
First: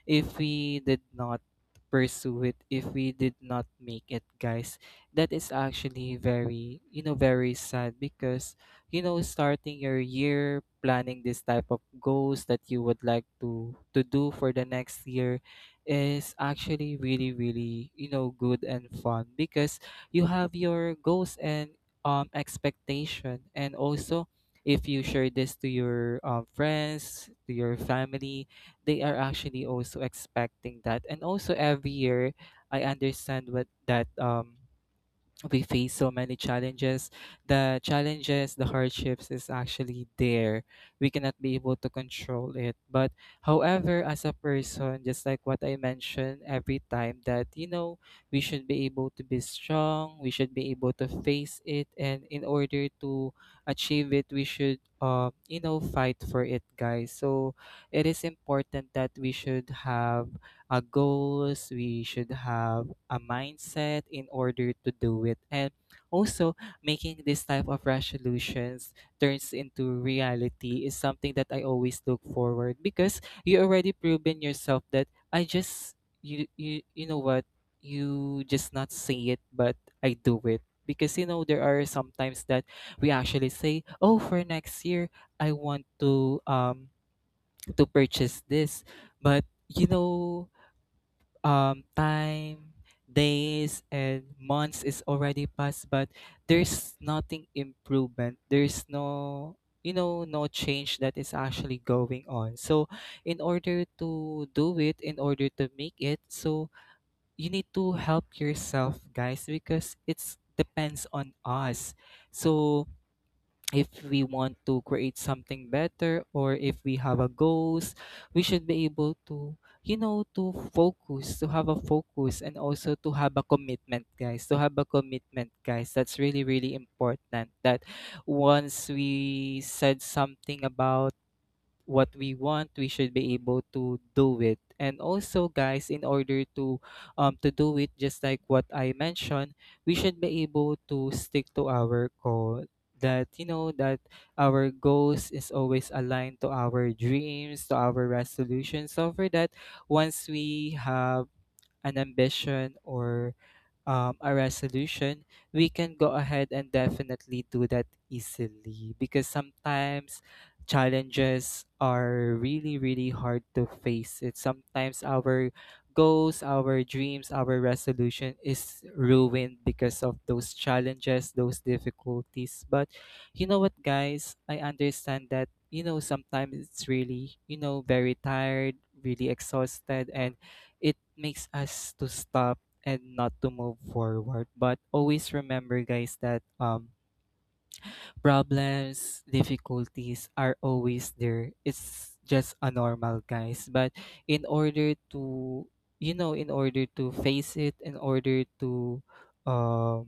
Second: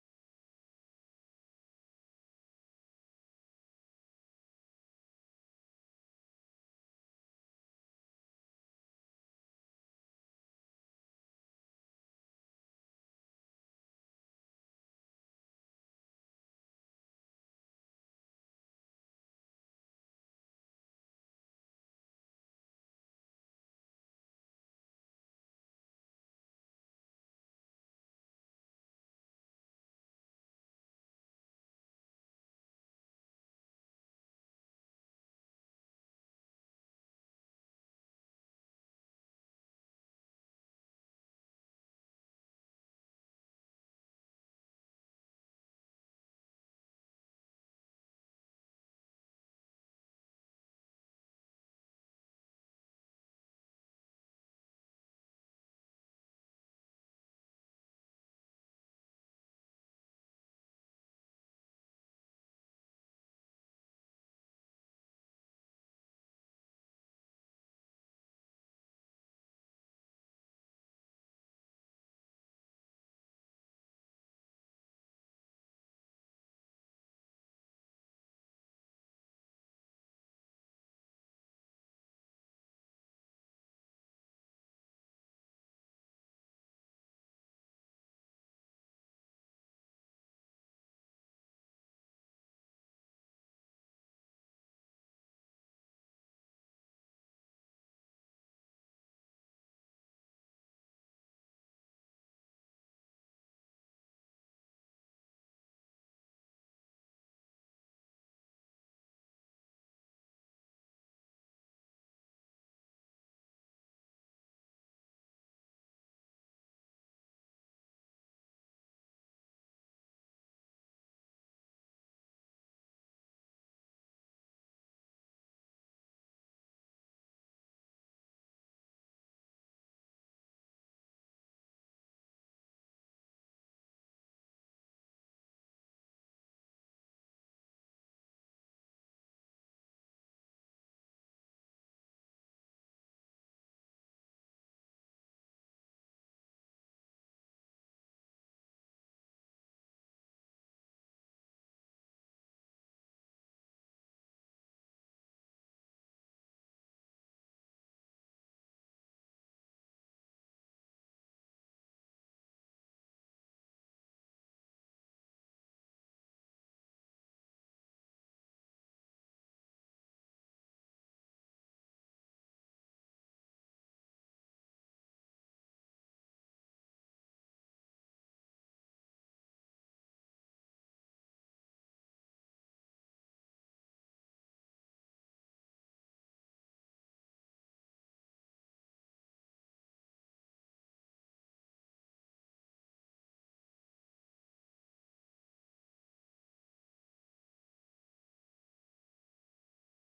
if we did not pursue it, if we did not make it, guys, that is actually very, you know very sad. Because, you know starting your year planning this type of goals that you would like to to do for the next year is actually really, really, you know good and fun. Because you have your goals and um expectation. And also, if you share this to your, um, friends, to your family, they are actually also expecting that. And also every year, I understand what that um we face so many challenges. The challenges, the hardships is actually there. We cannot be able to control it. But however, as a person, just like what I mentioned every time, that, you know we should be able to be strong, we should be able to face it, and in order to achieve it, we should, uh, you know fight for it, guys. So it is important that we should have, uh, goals, we should have a mindset in order to do it. And also, making this type of resolutions turns into reality is something that I always look forward, because you already proven yourself that I just you you, you know what you just not say it but I do it. Because, you know there are sometimes that we actually say, oh, for next year I want to um to purchase this. But, you know um time, days and months is already passed, but there's nothing improvement, there's no, you know no change that is actually going on. So in order to do it, in order to make it, so you need to help yourself, guys, because it's depends on us. So if we want to create something better, or if we have a goals, we should be able to, you know to focus, to have a focus, and also to have a commitment, guys, to have a commitment, guys. That's really, really important, that once we said something about what we want, we should be able to do it. And also, guys, in order to um to do it, just like what I mentioned, we should be able to stick to our goal. That, you know that our goals is always aligned to our dreams, to our resolutions. So for that, once we have an ambition or, um, a resolution, we can go ahead and definitely do that easily. Because sometimes challenges are really, really hard to face. It sometimes our goals, our dreams, our resolution is ruined because of those challenges, those difficulties. But, you know what, guys? I understand that, you know, sometimes it's really, you know, very tired, really exhausted, and it makes us to stop and not to move forward. But always remember, guys, that, um, problems, difficulties are always there. It's just a normal, guys. But in order to, you know, in order to face it, in order to, um,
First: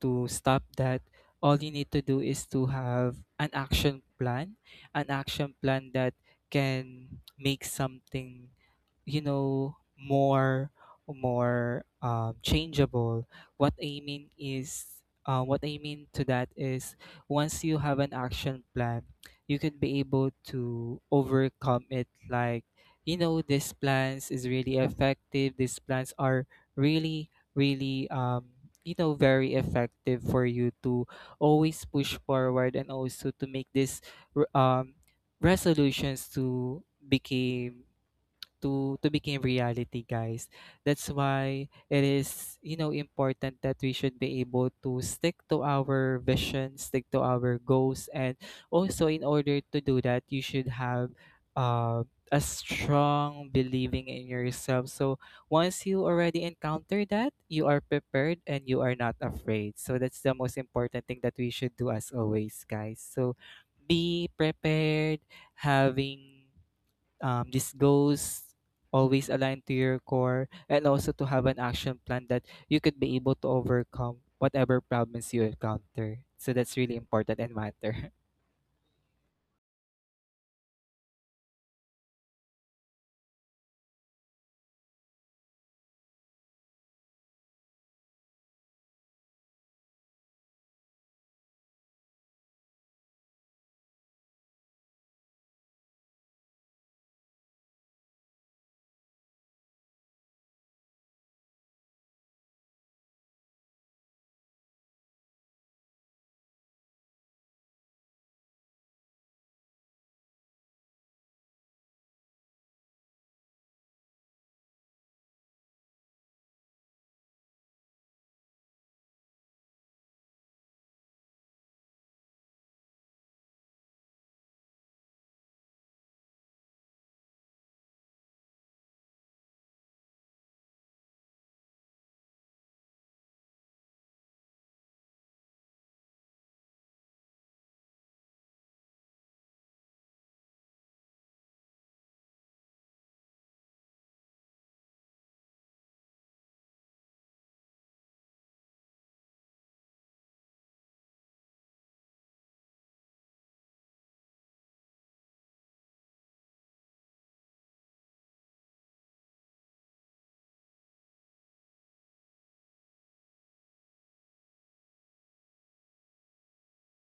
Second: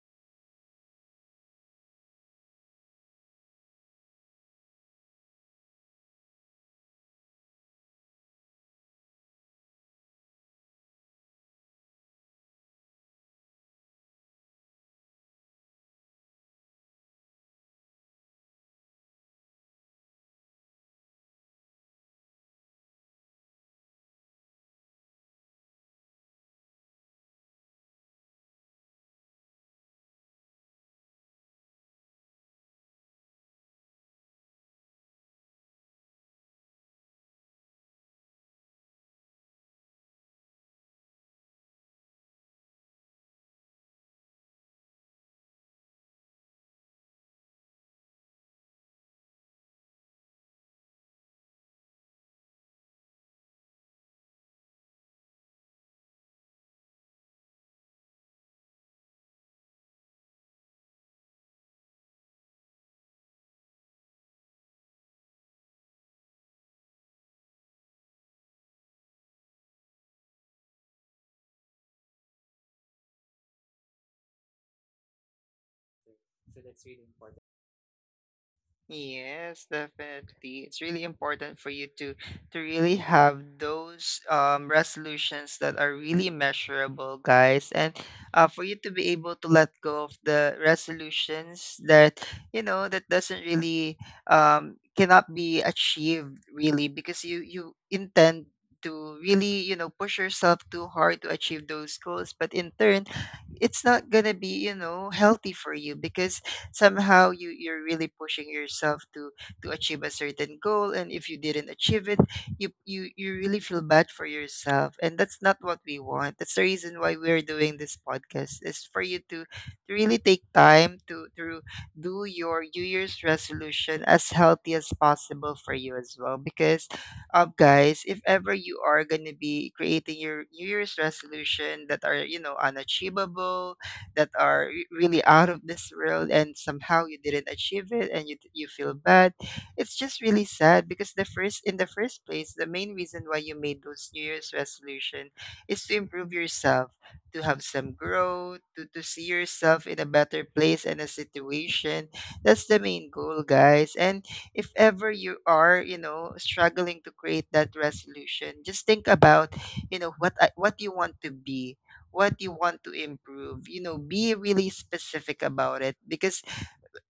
to stop that, all you need to do is to have an action plan, an action plan that can make something you know more more um, changeable. what i mean is uh, what I mean to that is once you have an action plan you could be able to overcome it. Like you know, these plans is really effective. These plans are really, really um you know, very effective for you to always push forward and also to make this r- um resolutions to become, to to become reality, guys. That's why it is, you know, important that we should be able to stick to our vision, stick to our goals. And also, in order to do that, you should have uh, a strong believing in yourself. So once you already encounter that, you are prepared and you are not afraid. So that's the most important thing that we should do as always, guys. So be prepared, having um, these goals always align to your core, and also to have an action plan that you could be able to overcome whatever problems you encounter. So that's really important and matter. Yes, definitely. It's really important for you to to really have those um resolutions that are really measurable, guys, and uh, for you to be able to let go of the resolutions that you know that doesn't really um cannot be achieved really. Because you you intend to really, you know, push yourself too hard to achieve those goals, but in turn, it's not gonna be, you know, healthy for you. Because somehow you you're really pushing yourself to to achieve a certain goal, and if you didn't achieve it, you you you really feel bad for yourself. And that's not what we want. That's the reason why we're doing this podcast, is for you to, to really take time to to do your new year's resolution as healthy as possible for you as well. Because um guys, if ever you are going to be creating your new year's resolution that are, you know, unachievable, that are re- really out of this world, and somehow you didn't achieve it and you, you feel bad, it's just really sad. Because the first, in the first place, the main reason why you made those new year's resolution is to improve yourself, to have some growth, to, to see yourself in a better place and a situation. That's the main goal, guys. And if ever you are, you know, struggling to create that resolution, just think about, you know, what I- what you want to be, what you want to improve. You know, be really specific about it. Because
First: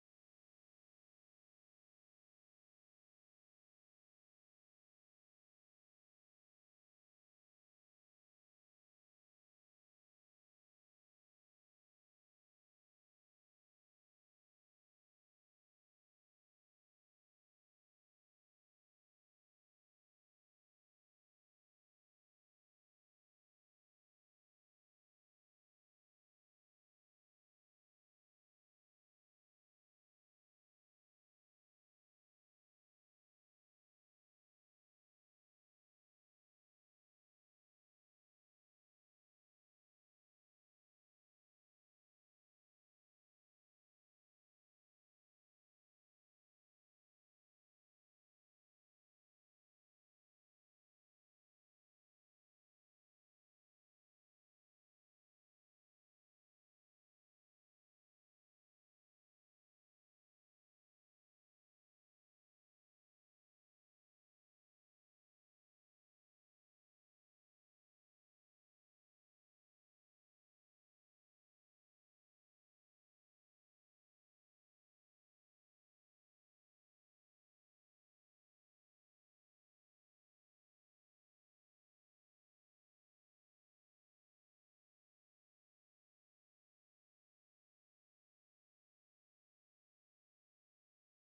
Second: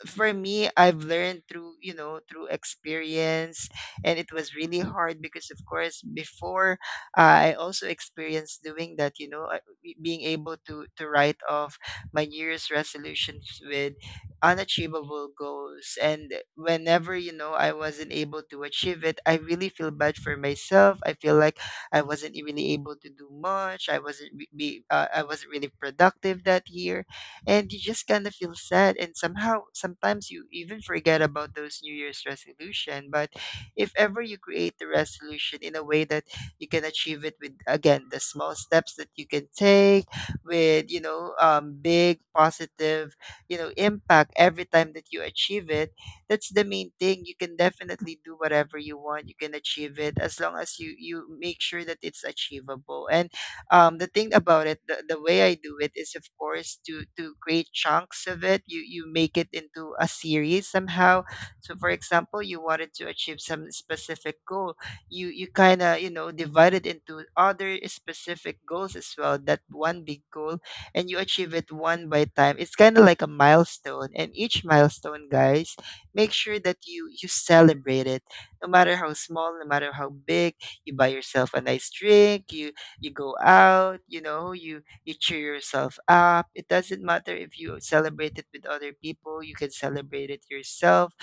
for me, I've learned through, you know, through experience. And it was really hard because, of course, before I also experienced doing that, you know, uh, be- being able to, to write off my New Year's resolutions with unachievable goals. And whenever, you know, I wasn't able to achieve it, I really feel bad for myself. I feel like I wasn't really able to do much. I wasn't re- be, uh, I wasn't really productive that year, and you just kind of feel sad, and somehow sometimes you even forget about those new year's resolution. But if ever you create the resolution in a way that you can achieve it with, again, the small steps that you can take with, you know um, big positive, you know impact every time that you achieve it, that's the main thing. You can definitely do whatever you want. You can achieve it as long as you you make sure that it's achievable. And um, the thing about it, the, the way I do it is, of course, to to create chunks of it. You you make it into a series somehow. So for example, you wanted to achieve some specific goal. You you kind of, you know, divide it into other specific goals as well, that one big goal, and you achieve it one by time. It's kind of like a milestone, and each milestone, guys, make sure that you you celebrate it, no matter how small, no matter how big. You buy yourself a nice drink, you you go out, you know, you you cheer yourself up. It doesn't matter if you celebrate it with other people, you can celebrate it yourself,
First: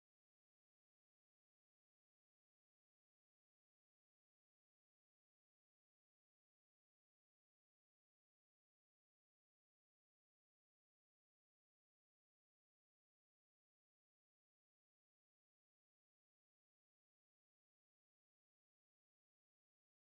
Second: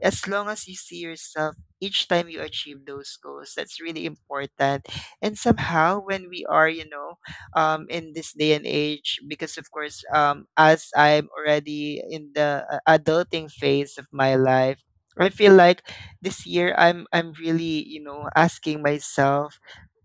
as long as you see yourself each time you achieve those goals. That's really important. And somehow when we are, you know, um, in this day and age, because of course, um, as I'm already in the uh, adulting phase of my life, I feel like this year i'm i'm really, you know, asking myself,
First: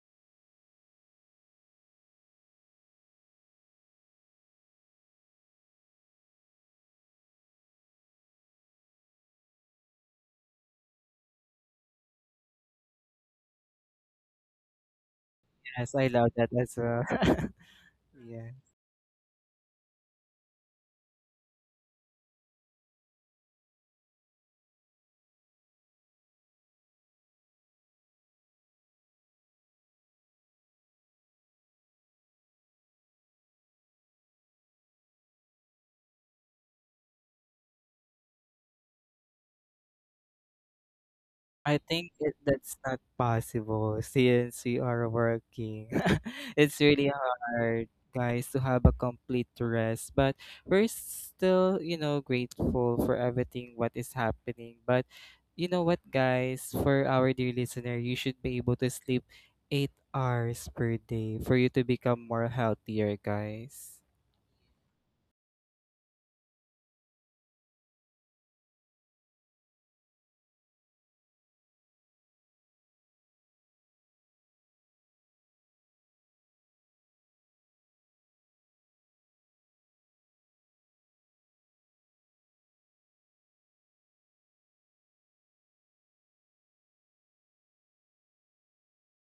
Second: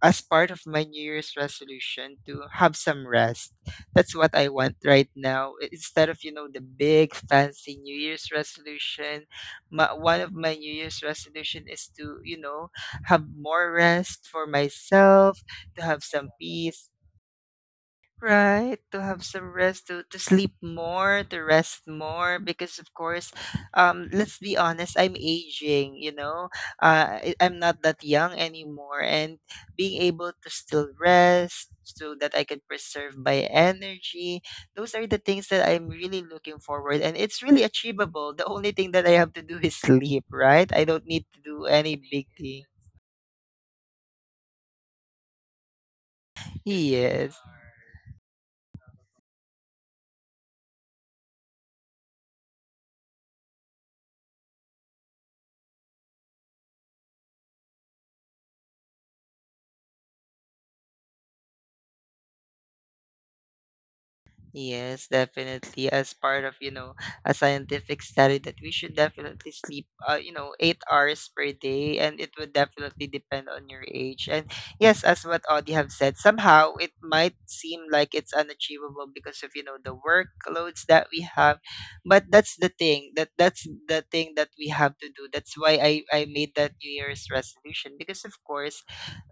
as part of my New Year's resolution, to have some rest. That's what I want right now. I- Instead of, you know, the big fancy New Year's resolution, my, one of my New Year's resolution is to, you know, have more rest for myself, to Yes, have I some love that as peace. well. Yeah. Right, to have some rest, to, to sleep more, to rest more, because of course, um, let's be honest, I'm aging, you know, uh, I- I'm not that young anymore, and being able to still rest so that I can preserve my energy, those are the things that I'm really looking forward, and it's really achievable. The only thing that I have to do is sleep, right? I don't need to do I any think big it, thing. that's not possible since we are working. It's really Yes. hard, guys, to have a complete rest. But we're still, you know, grateful for everything what is happening. But you know what, guys, for our dear listener, you should be able to sleep eight hours per day for you to become more healthier, guys. Yes, definitely. As part of, you know, a scientific study, that we should definitely sleep, uh, you know, eight hours per day, and it would definitely depend on your age. And yes, as what Audie have said, somehow it might seem like it's unachievable because of, you know, the workloads that we have. But that's the thing that that's the thing that we have to do. That's why I, I made that New Year's resolution, because of course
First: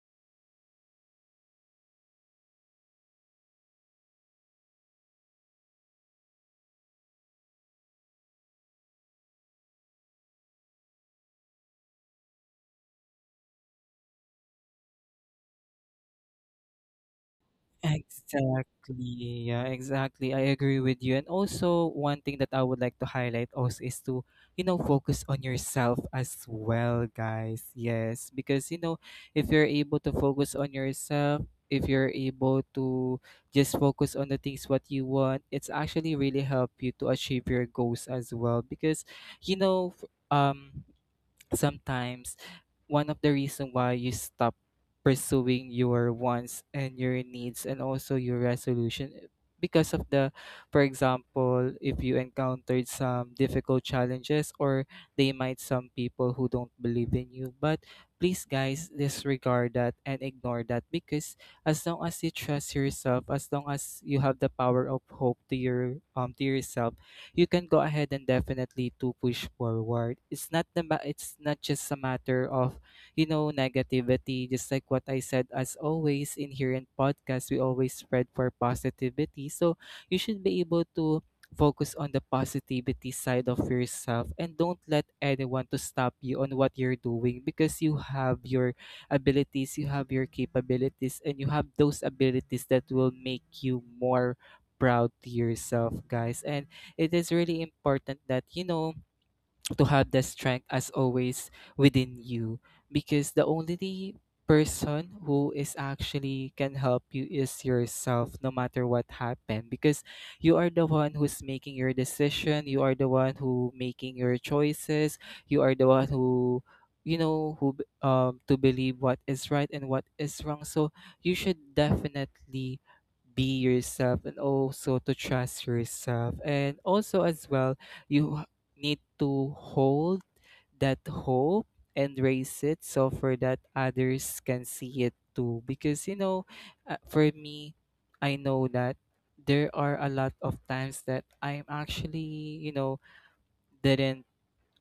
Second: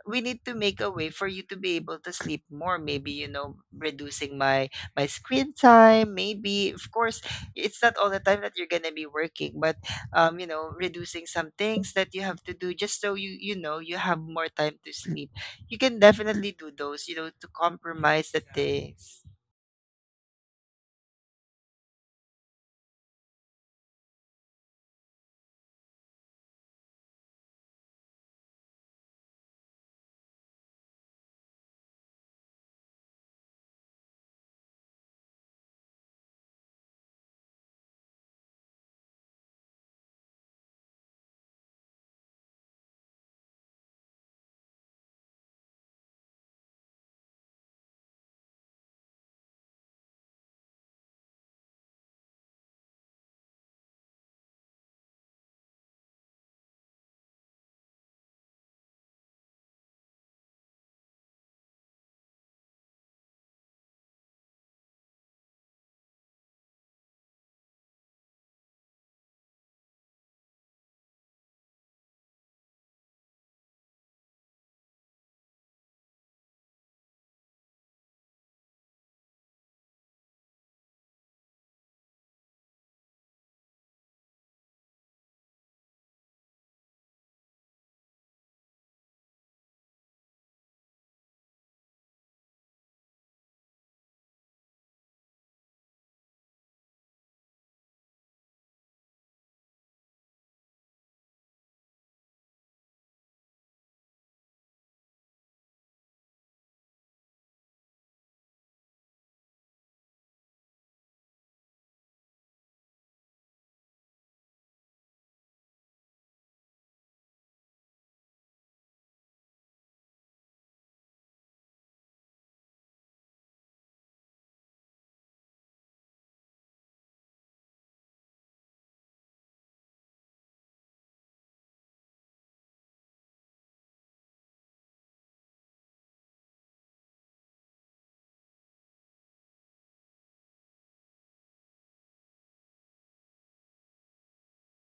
we need to make a way for you to be able to sleep more. Maybe, you know, reducing my my screen time, maybe. Of course, it's not all the time that you're going to be working, but um you know, reducing some things that you have to do, just so you you know, you have more time to sleep. You can definitely do those, you know, to compromise the things. Exactly. Yeah, exactly. I agree with you. And also, one thing that I would like to highlight also is to, you know, focus on yourself as well, guys. Yes, because, you know, if you're able to focus on yourself, if you're able to just focus on the things what you want, it's actually really help you to achieve your goals as well. Because, you know, f- um, sometimes one of the reason why you stop pursuing your wants and your needs and also your resolution, eh, because of the, for example, if you encountered some difficult challenges, or they might some people who don't believe in you. But please, guys, disregard that and ignore that, because as long as you trust yourself, as long as you have the power of hope to your um to yourself, you can go ahead and definitely to push forward. It's not the ma- it's not just a matter of, you know, negativity. Just like what I said, as always, in here in podcast, we always spread for positivity. So you should be able to focus on the positivity side of yourself and don't let anyone to stop you on what you're doing, because you have your abilities, you have your capabilities, and you have those abilities that will make you more proud to yourself, guys. And it is really important that, you know, to have the strength, as always, within you. Because the only person who is actually can help you is yourself, no matter what happened. Because you are the one who's making your decision, you are the one who making your choices, you are the one who, you know who b- um to believe what is right and what is wrong. So you should definitely be yourself and also to trust yourself. And also as well, you need to hold that hope and raise it so for that others can see it too. Because you know, uh, for me, I know that there are a lot of times that I'm actually, you know, didn't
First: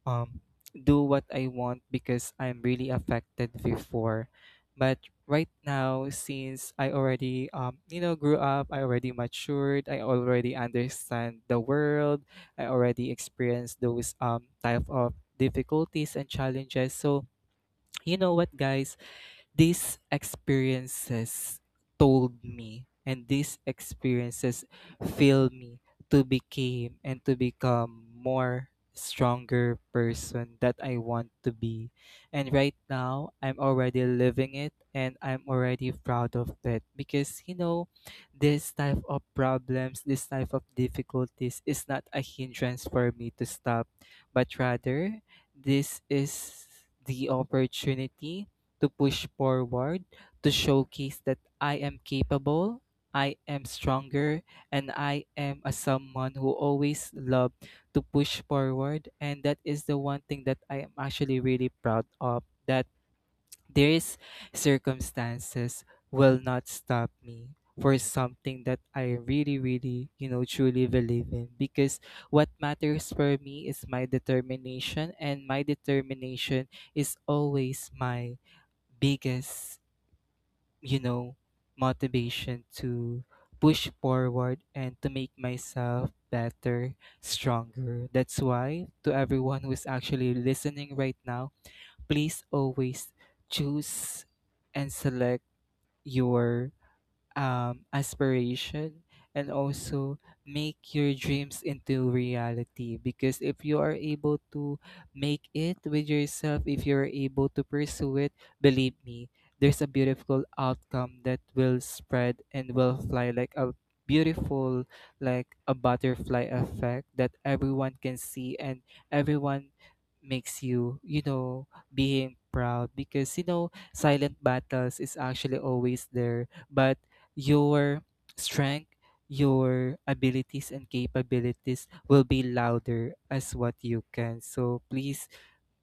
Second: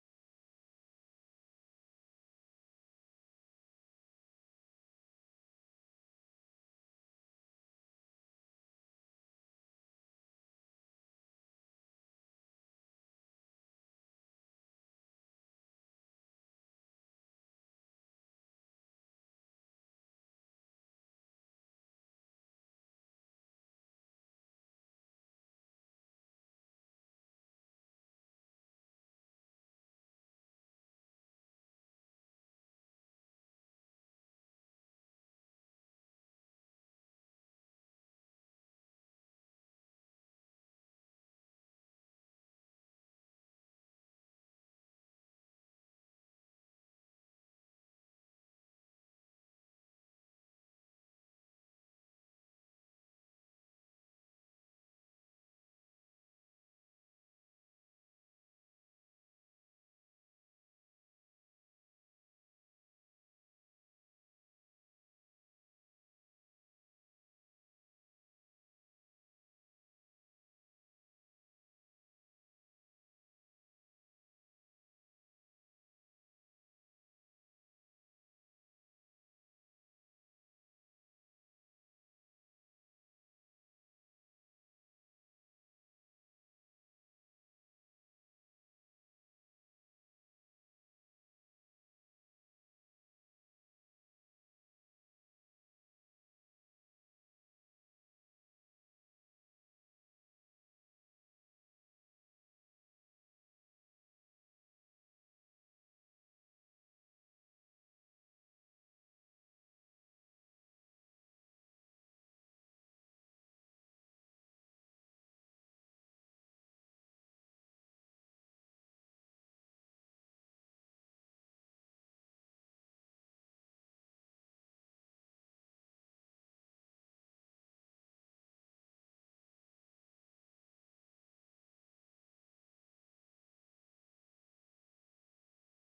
um, do what I want because I'm really affected before. But right now, since I already, um, you know, grew up, I already matured, I already understand the world, I already experienced those um, type of difficulties and challenges. So, you know what, guys? These experiences told me, and these experiences fill me to become and to become more stronger person that I want to be. And right now I'm already living it and I'm already proud of that, because you know, this type of problems, this type of difficulties is not a hindrance for me to stop, but rather this is the opportunity to push forward, to showcase that I am capable, I am stronger, and I am a someone who always loved to push forward. And that is the one thing that I am actually really proud of, that these circumstances will not stop me for something that I really, really, you know, truly believe in. Because what matters for me is my determination, and my determination is always my biggest, you know, motivation to push forward and to make myself better, stronger. That's why, to everyone who is actually listening right now, please always choose and select your um, aspiration, and also make your dreams into reality. Because if you are able to make it with yourself, if you're able to pursue it, believe me, there's a beautiful outcome that will spread and will fly like a beautiful, like a butterfly effect that everyone can see, and everyone makes you, you know, being proud. Because you know, silent battles is actually always there, but your strength, your abilities and capabilities will be louder as what you can. So please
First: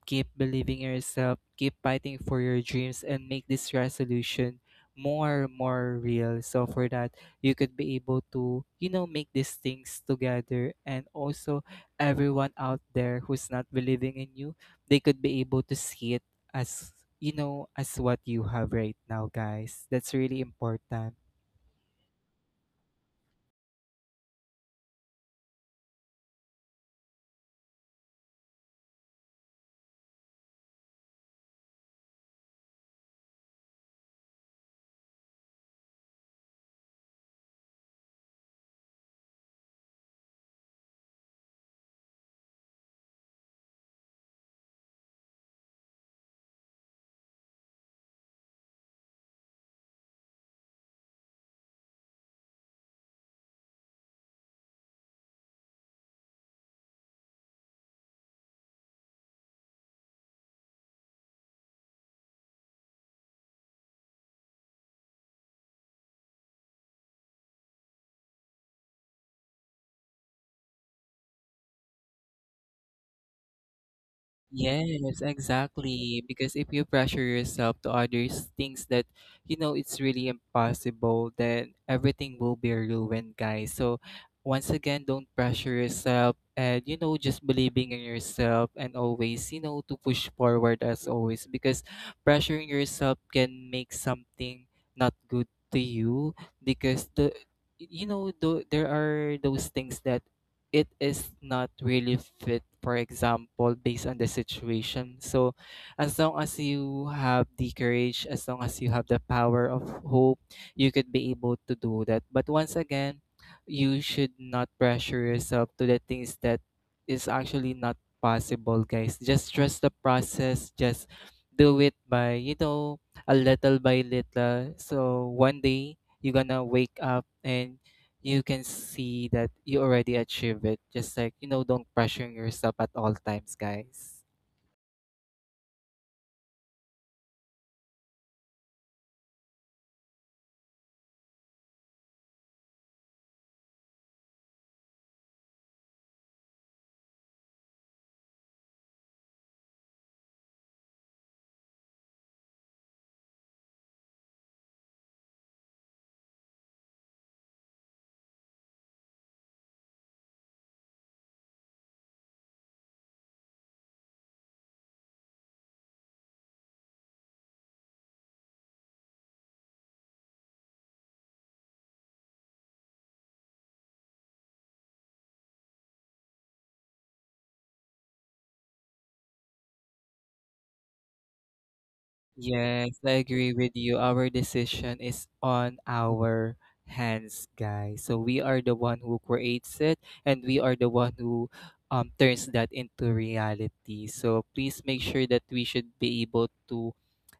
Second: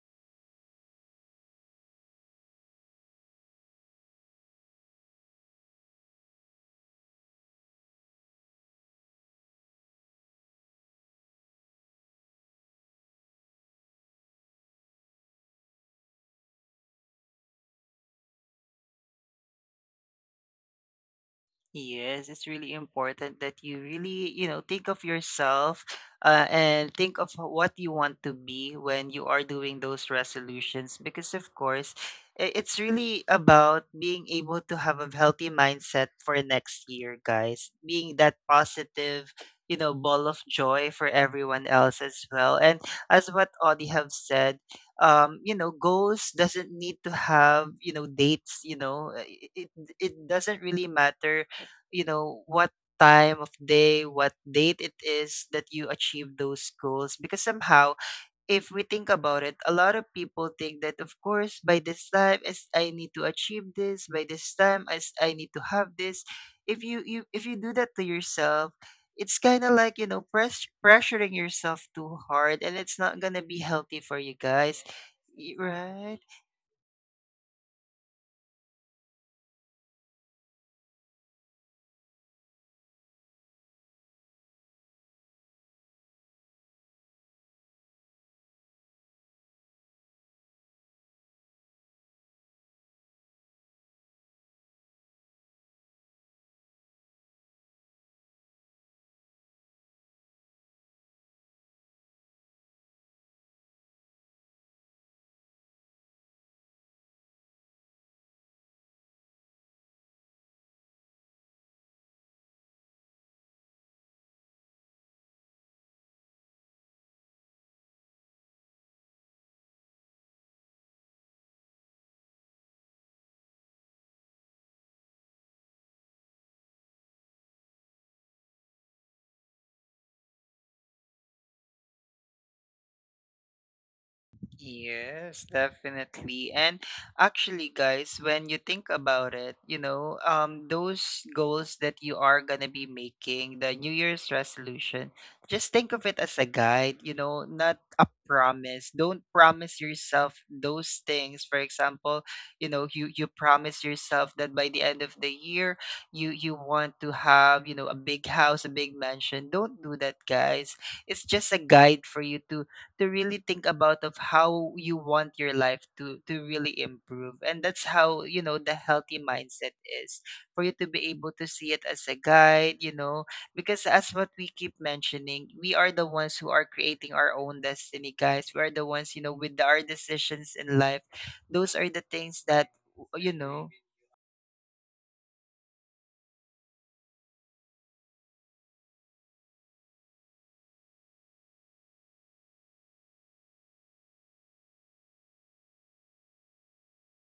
keep believing in yourself, keep fighting for your dreams, and make this resolution more more real. So for that, you could be able to, you know, make these things together. And also, everyone out there who's not believing in you, they could be able to see it as, you know, as what you have right now, guys. That's really important. Yes, it's really important that you really, you know, think of yourself, uh, and think of what you want to be when you are doing those resolutions. Because, of course, i- it's really about being able to have a healthy mindset for next year, guys. Being that positive, you know, ball of joy for everyone else as well. And as what Audie have said, um, you know, goals doesn't need to have, you know, dates, you know, uh, it, it it doesn't really matter, you know, what time of day, what date it is that you achieve those goals. Because somehow, if we think about it, a lot of people think that, of course, by this time is I need to achieve this, by this time as I need to have this. If you, you if you do that to yourself, it's kind of like, you know, press, pressuring yourself too hard, and it's not gonna be healthy for you, guys. Yes, Y- right. exactly. Because if you pressure yourself to others things that, you know, it's really impossible, then everything will be ruined, guys. So once again, don't pressure yourself, and you know, just believing in yourself and always, you know, to push forward as always. Because pressuring yourself can make something not good to you, because the, you know, the, there are those things that it is not really fit, for example, based on the situation. So as long as you have the courage, as long as you have the power of hope, you could be able to do that. But once again, you should not pressure yourself to the things that is actually not possible, guys. Just trust the process. Just do it by, you know, a little by little, so one day you're gonna wake up and you can see that you already achieve it. Just like, you know, don't pressuring yourself at all times, guys. Yes, definitely. And actually, guys, when you think about it, you know, um, those goals that you are gonna be making, the New Year's resolution, just think of it as a guide, you know, not a promise. Don't promise yourself those things. For example, you know, you you promise yourself that by the end of the year, you you want to have, you know, a big house, a big mansion. Don't do that, guys. It's just a guide for you to to really think about of how you want your life to to really improve. And that's how, you know, the healthy mindset is, for you to be able to see it as a guide, you know, because as what we keep mentioning, we are the ones who are creating our own destiny, guys. We are the ones, you know, with our decisions in life. Those are the things that, Yes, I you agree know. with you. Our decision is on our hands, guys. So we are the one who creates it, and we are the one who um turns that into reality. So please make sure that we should be able to,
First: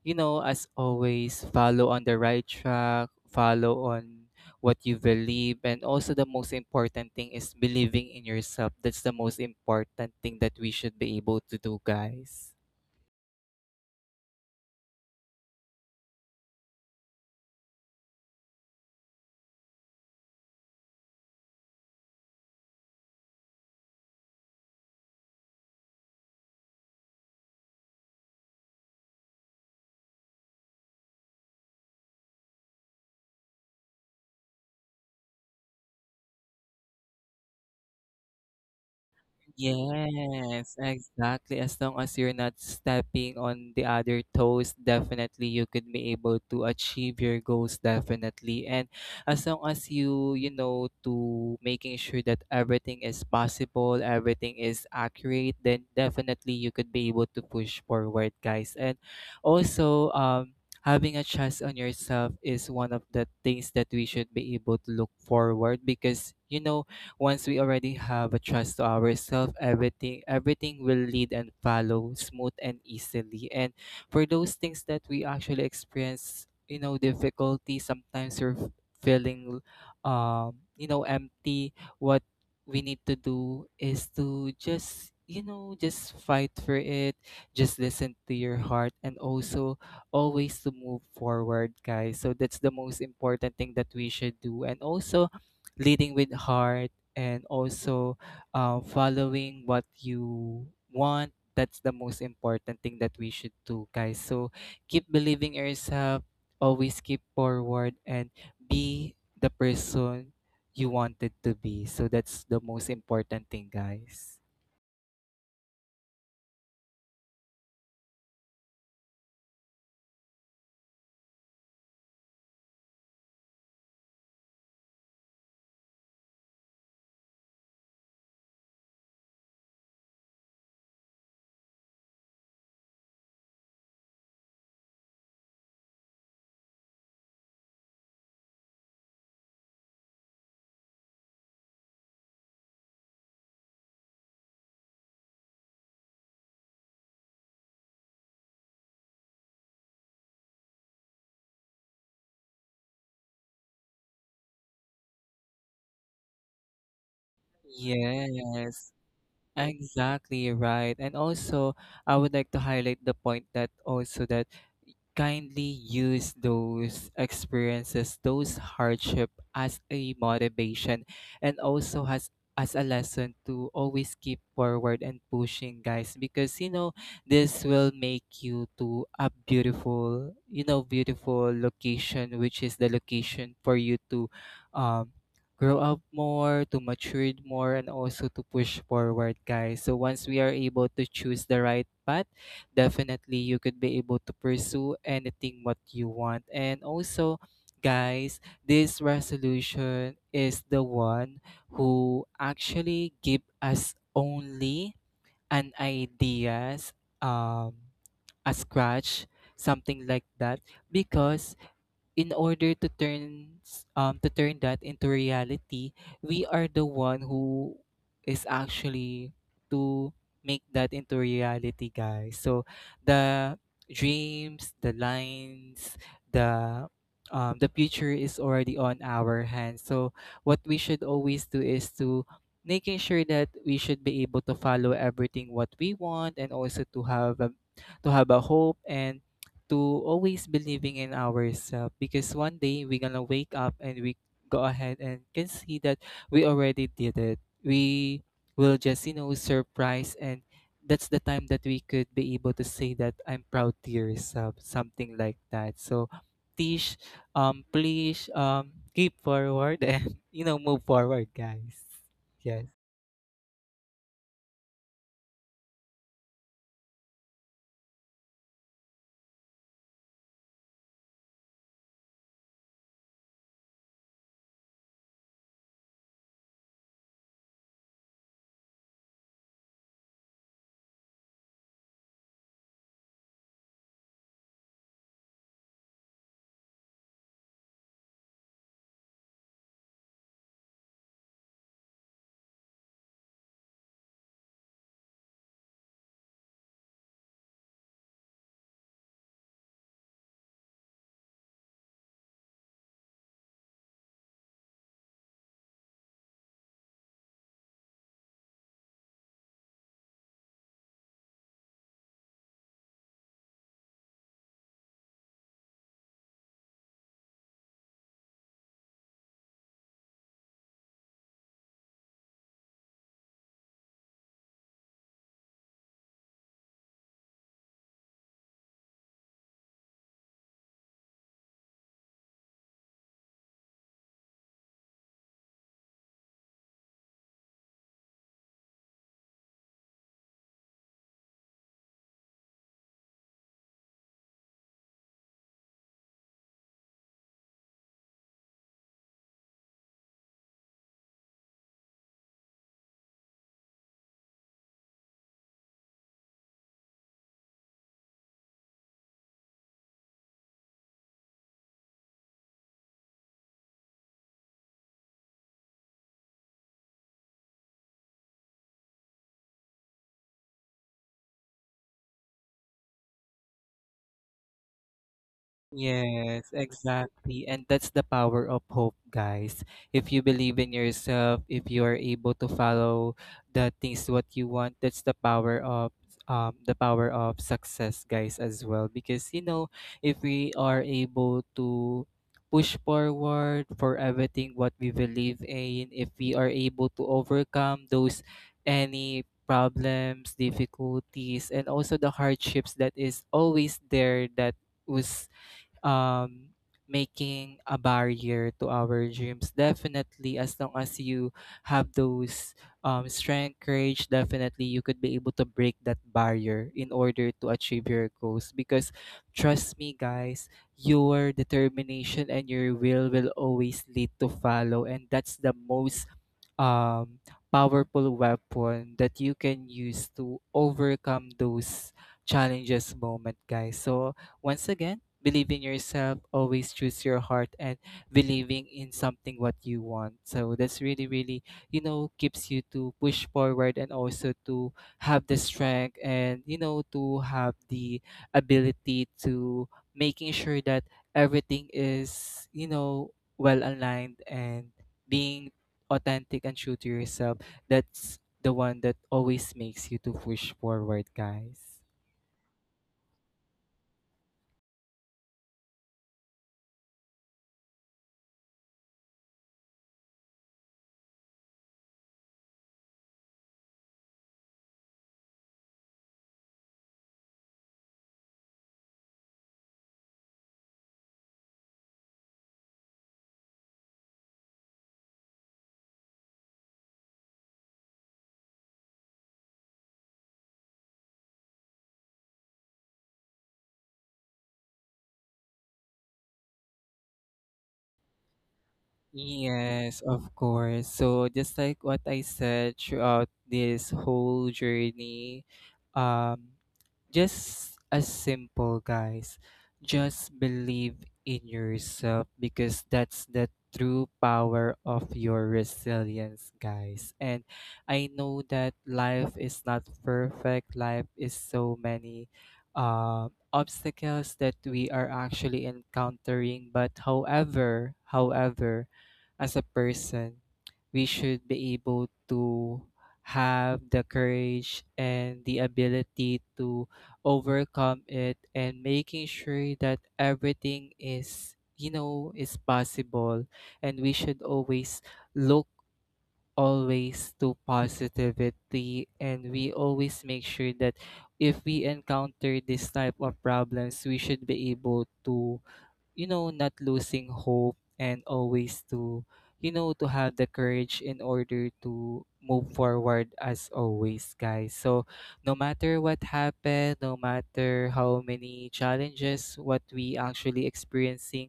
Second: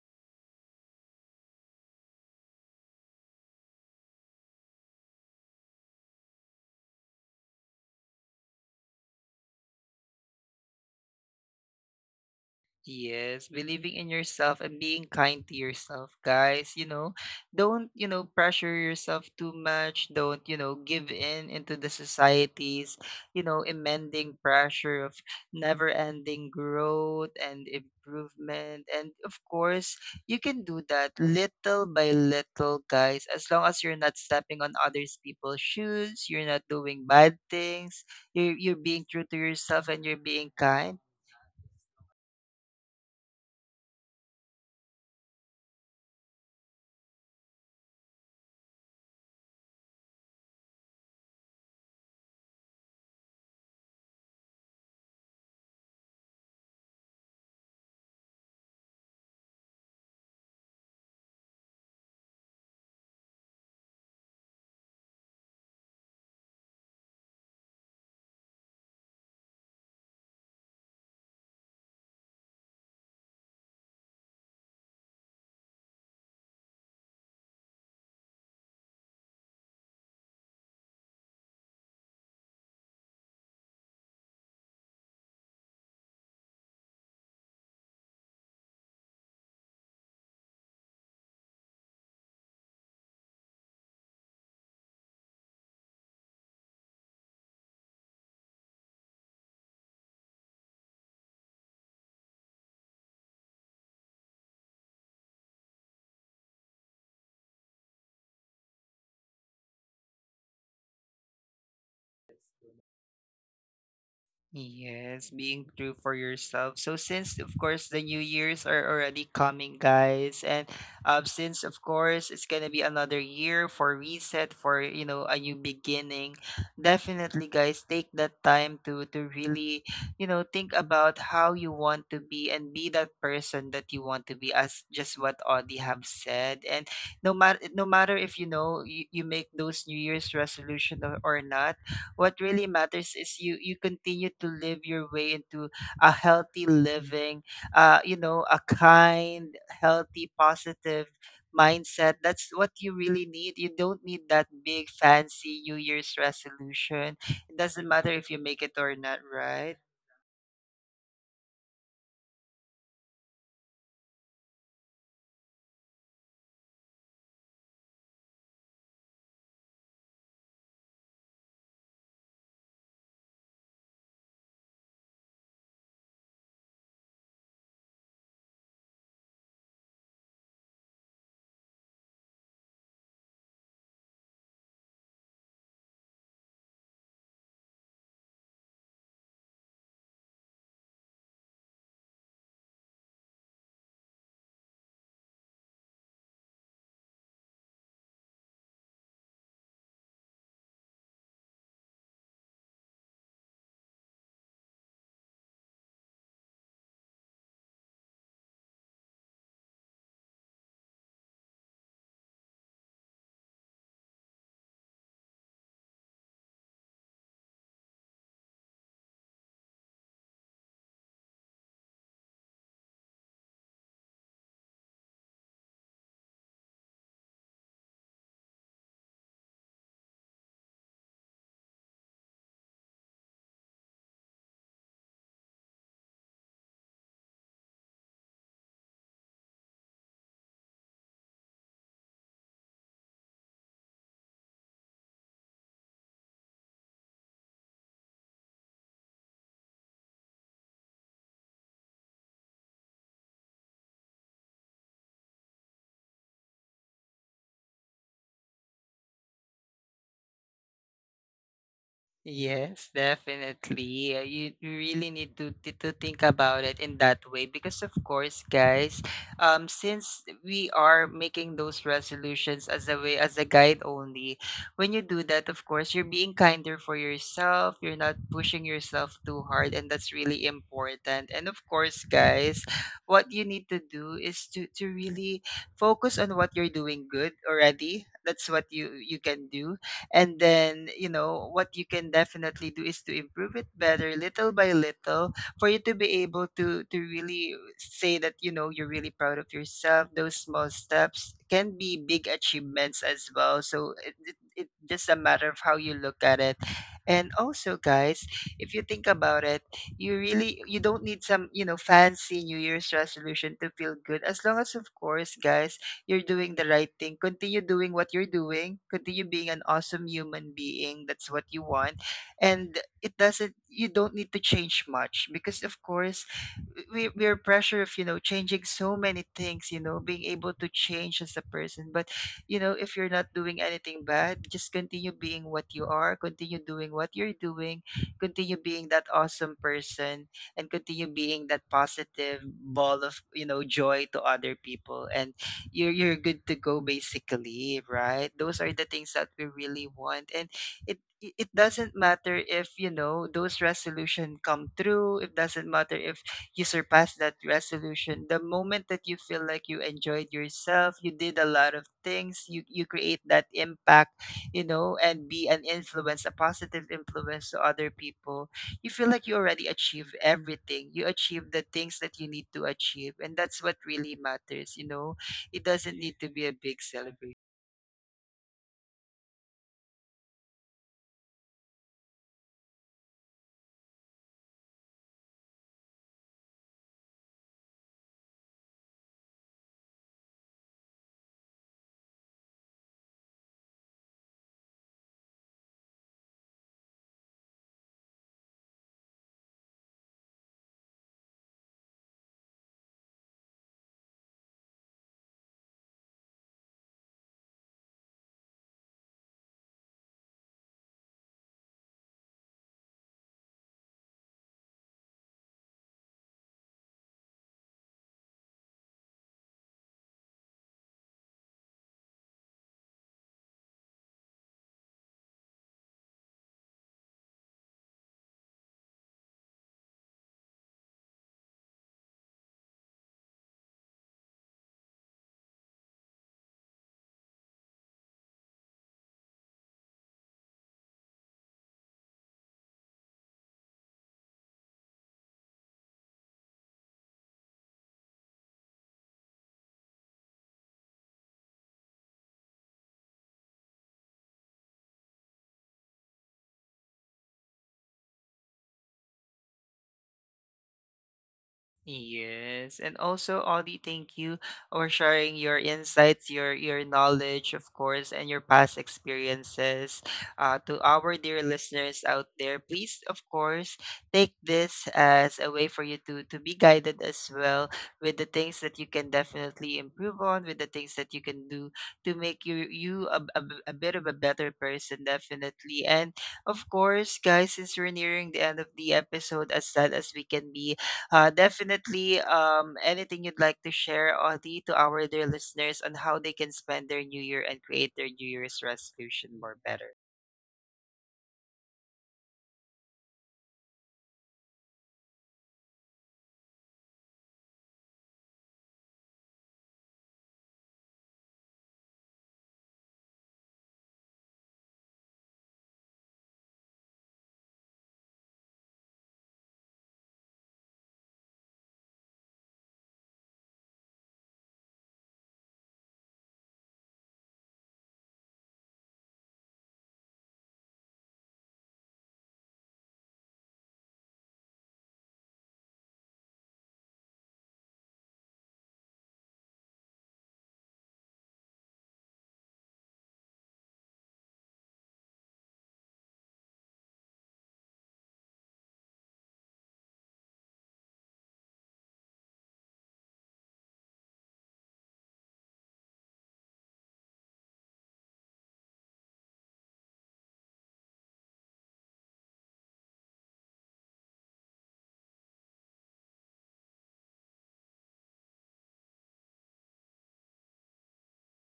you know, as always, follow on the right track, follow on what you believe, and also the most important thing is believing in yourself. That's the most important thing that we should be able to do, guys. Yes, believing in yourself and being kind to yourself, guys. You know, don't, you know, pressure yourself too much. Don't, you know, give in into the society's, you know, amending pressure of never ending growth and improvement. And of course, you can do that little by little, guys, as long as you're not stepping on others people's shoes, you're not doing bad things, you're, you're being true to yourself, and you're being Yes, kind. exactly. As long as you're not stepping on the other toes, definitely you could be able to achieve your goals, definitely. And as long as you, you know, to making sure that everything is possible, everything is accurate, then definitely you could be able to push forward, guys. And also, um, having a trust on yourself is one of the things that we should be able to look forward, because, you know, once we already have a trust to ourselves, everything everything will lead and follow smooth and easily. And for those things that we actually experience, you know, difficulty, sometimes you're f- feeling, um, you know, empty, what we need to do is to just, you know, just fight for it, just listen to your heart, and also always to move forward, guys. So that's the most important thing that we should do. And also, leading with heart, and also uh, following what you want. That's the most important thing that we should do, guys. So keep believing yourself, always keep forward, and be the person you wanted to be. So that's the most important thing, guys. Yes, being true for yourself. So since of course the new years are already coming, guys, and um, since of course it's gonna be another year for reset, for you know a new beginning, definitely, guys, take that time to to really, you know, think about how you want to be and be that person that you want to be, as just what Audie have said. And no matter no matter if you know you, you make those New Year's resolution, or, or not, what really matters is you you continue to live your way into a healthy living, uh you know, a kind, healthy, positive mindset. That's what you really need. You don't need that big fancy new year's resolution. It doesn't matter if you make it Yes. or not, right? Exactly right. And also, I would like to highlight the point that also that kindly use those experiences, those hardship as a motivation, and also has as a lesson to always keep forward and pushing, guys. Because you know, this will make you to a beautiful, you know, beautiful location, which is the location for you to um grow up more, to mature more, and also to push forward, guys. So once we are able to choose the right path, definitely you could be able to pursue anything what you want. And also, guys, this resolution is the one who actually give us only an ideas, um, a scratch, something like that, because in order to turn s- um to turn that into reality, we are the one who is actually to make that into reality, guys. So the dreams, the lines, the um, the future is already on our hands. So what we should always do is to making sure that we should be able to follow everything what we want, and also to have a, to have a hope, and to always believing in ourselves, because one day we're gonna wake up and we go ahead and can see that we already did it. We will just, you know, surprise, and that's the time that we could be able to say that I'm proud to yourself, something like that. So Tish, um please um keep forward and you know move forward, guys. Yes. Yes, definitely. Uh, You you really need to to to think about it in that way, because of course, guys, um since we are making those resolutions as a way, as a guide only, when you do that, of course, you're being kinder for yourself, you're not pushing yourself too hard, and that's really important. And of course, guys, what you need to do is to to really focus on what you're doing good already. That's what you you can do. And then, you know what you can definitely do is to improve it better little by little, for you to be able to to really say that, you know, you're really proud of yourself. Those small steps can be big achievements as well, so it, it, it just a matter of how you look at it. And also, guys, if you think about it, you really, you don't need some, you know, fancy new year's resolution to feel good, as long as, of course, guys, you're doing the right thing. Continue doing what you're doing. Continue being an awesome human being. That's what you want. And it doesn't, you don't need to change much, because of course, we, we're pressure of, you know, changing so many things, you know, being able to change as a person. But, you know, if you're not doing anything bad, just continue being what you are, continue doing what you're doing, continue being that awesome person, and continue being that positive ball of, you know, joy to other people. And you're you're good to go, basically, right? Those are the things that we really want. And it it it doesn't matter if, you know, those resolution come through. It doesn't matter if you surpass that resolution. The moment that you feel like you enjoyed yourself, you did a lot of things, you you create that impact, you know, and be an influence, a positive influence to other people. You feel like you already achieved everything. You achieved the things that you need to achieve, and that's what really matters, you know. It doesn't need to be Yes, a big celebration. exactly. And that's the power of hope, guys. If you believe in yourself, if you are able to follow the things what you want, that's the power of um the power of success, guys, as well. Because you know, if we are able to push forward for everything what we believe in, if we are able to overcome those any problems, difficulties, and also the hardships that is always there that was um, making a barrier to our dreams. Definitely, as long as you have those um, strength, courage, definitely you could be able to break that barrier in order to achieve your goals. Because trust me, guys, your determination and your will will always lead to follow. And that's the most um, powerful weapon that you can use to overcome those challenges moment, guys. So once again, believe in yourself, always choose your heart and believing in something what you want, so that's really, really, you know, keeps you to push forward, and also to have the strength, and you know, to have the ability to making sure that everything is, you know, well aligned and being authentic and true to yourself, that's the one that always makes you to push forward, guys. Yes, and also, Audie, thank you for sharing your insights, your your knowledge, of course, and your past experiences. Uh, to our dear listeners out there, please, of course, take this as a way for you to to be guided as well, with the things that you can definitely improve on, with the things that you can do to make you you a, a, a bit of a better person, definitely. And of course, guys, since we're nearing the end of the episode, as sad as we can be, uh, definitely, um, anything you'd like to share, Audie, to our dear listeners on how they can spend their New Year and create their New Year's resolution more better? Yes, of course. So just like what I said throughout this whole journey, um, just as simple, guys, just believe in yourself, because that's the true power of your resilience, guys. And I know that life is not perfect, life is so many uh, obstacles that we are actually encountering. But however however, as a person, we should be able to have the courage and the ability to overcome it, and making sure that everything is, you know, is possible. And we should always look always to positivity, and we always make sure that if we encounter this type of problems, we should be able to, you know, not losing hope, and always to, you know, to have the courage in order to move forward as always, guys. So no matter what happened, no matter how many challenges what we actually experiencing,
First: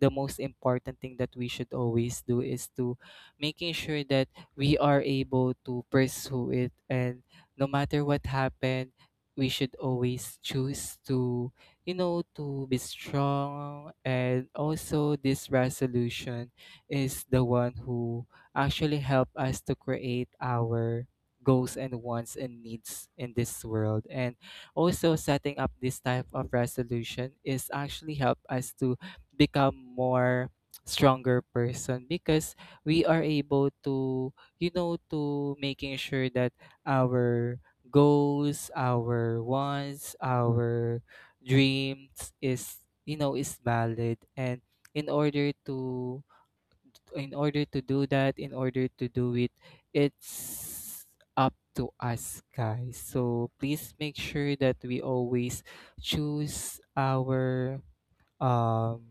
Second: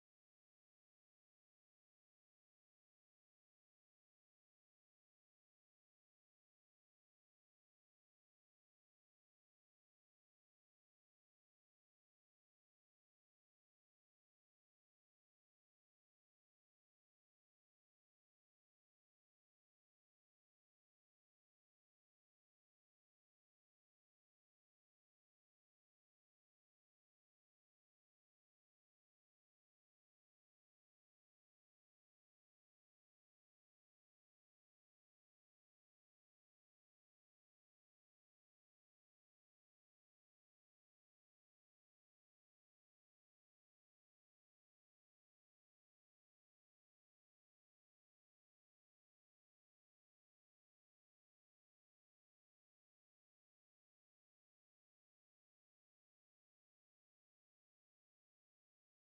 the most important thing that we should always do is to making sure that we are able to pursue it, and no matter what happened, we should always choose to, you know, to be strong. And also, this resolution is the one who actually help us to create our goals and wants and needs in this world. And also setting up this type of resolution is actually help us to become more stronger person, because we are able to, you know, to making sure that our goals, our wants, our dreams is, you know, is valid. And in order to in order to do that in order to do it, it's up to us, guys. So please make sure that we always choose our um,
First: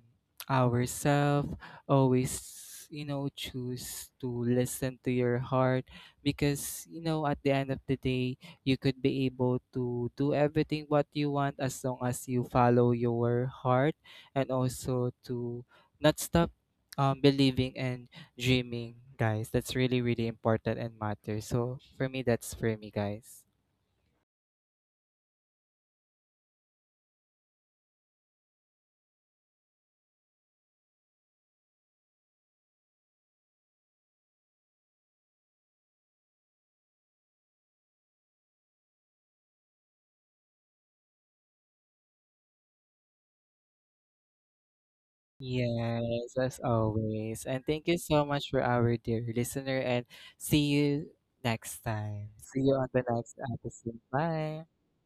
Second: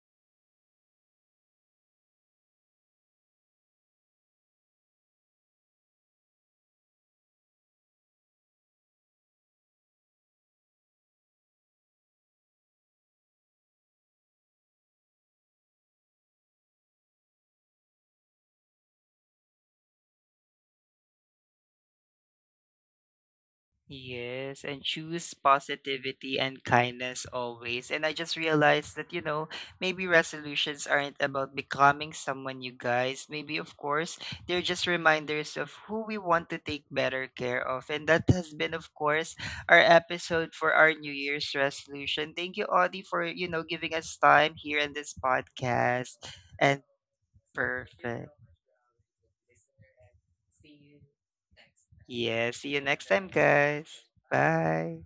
ourselves, always, you know, choose to listen to your heart. Because, you know, at the end of the day, you could be able to do everything what you want as long as you follow your heart, and also to not stop um, believing and dreaming, guys. That's really, really important and matters. So for me, that's for me, guys. Yes, and choose positivity and kindness always. And I just realized that, you know, maybe resolutions aren't about becoming someone, you guys. Maybe, of course, they're just reminders of who we want to take better care of. And that has been, of course, our episode for our New Year's resolution. Thank you, Audie, for, you know, giving us time here in this podcast. Yes, as And always. And thank you so perfect. much for our dear listener, and see you next time. Yes, See see you you on the next time, next episode. guys. Bye. Bye.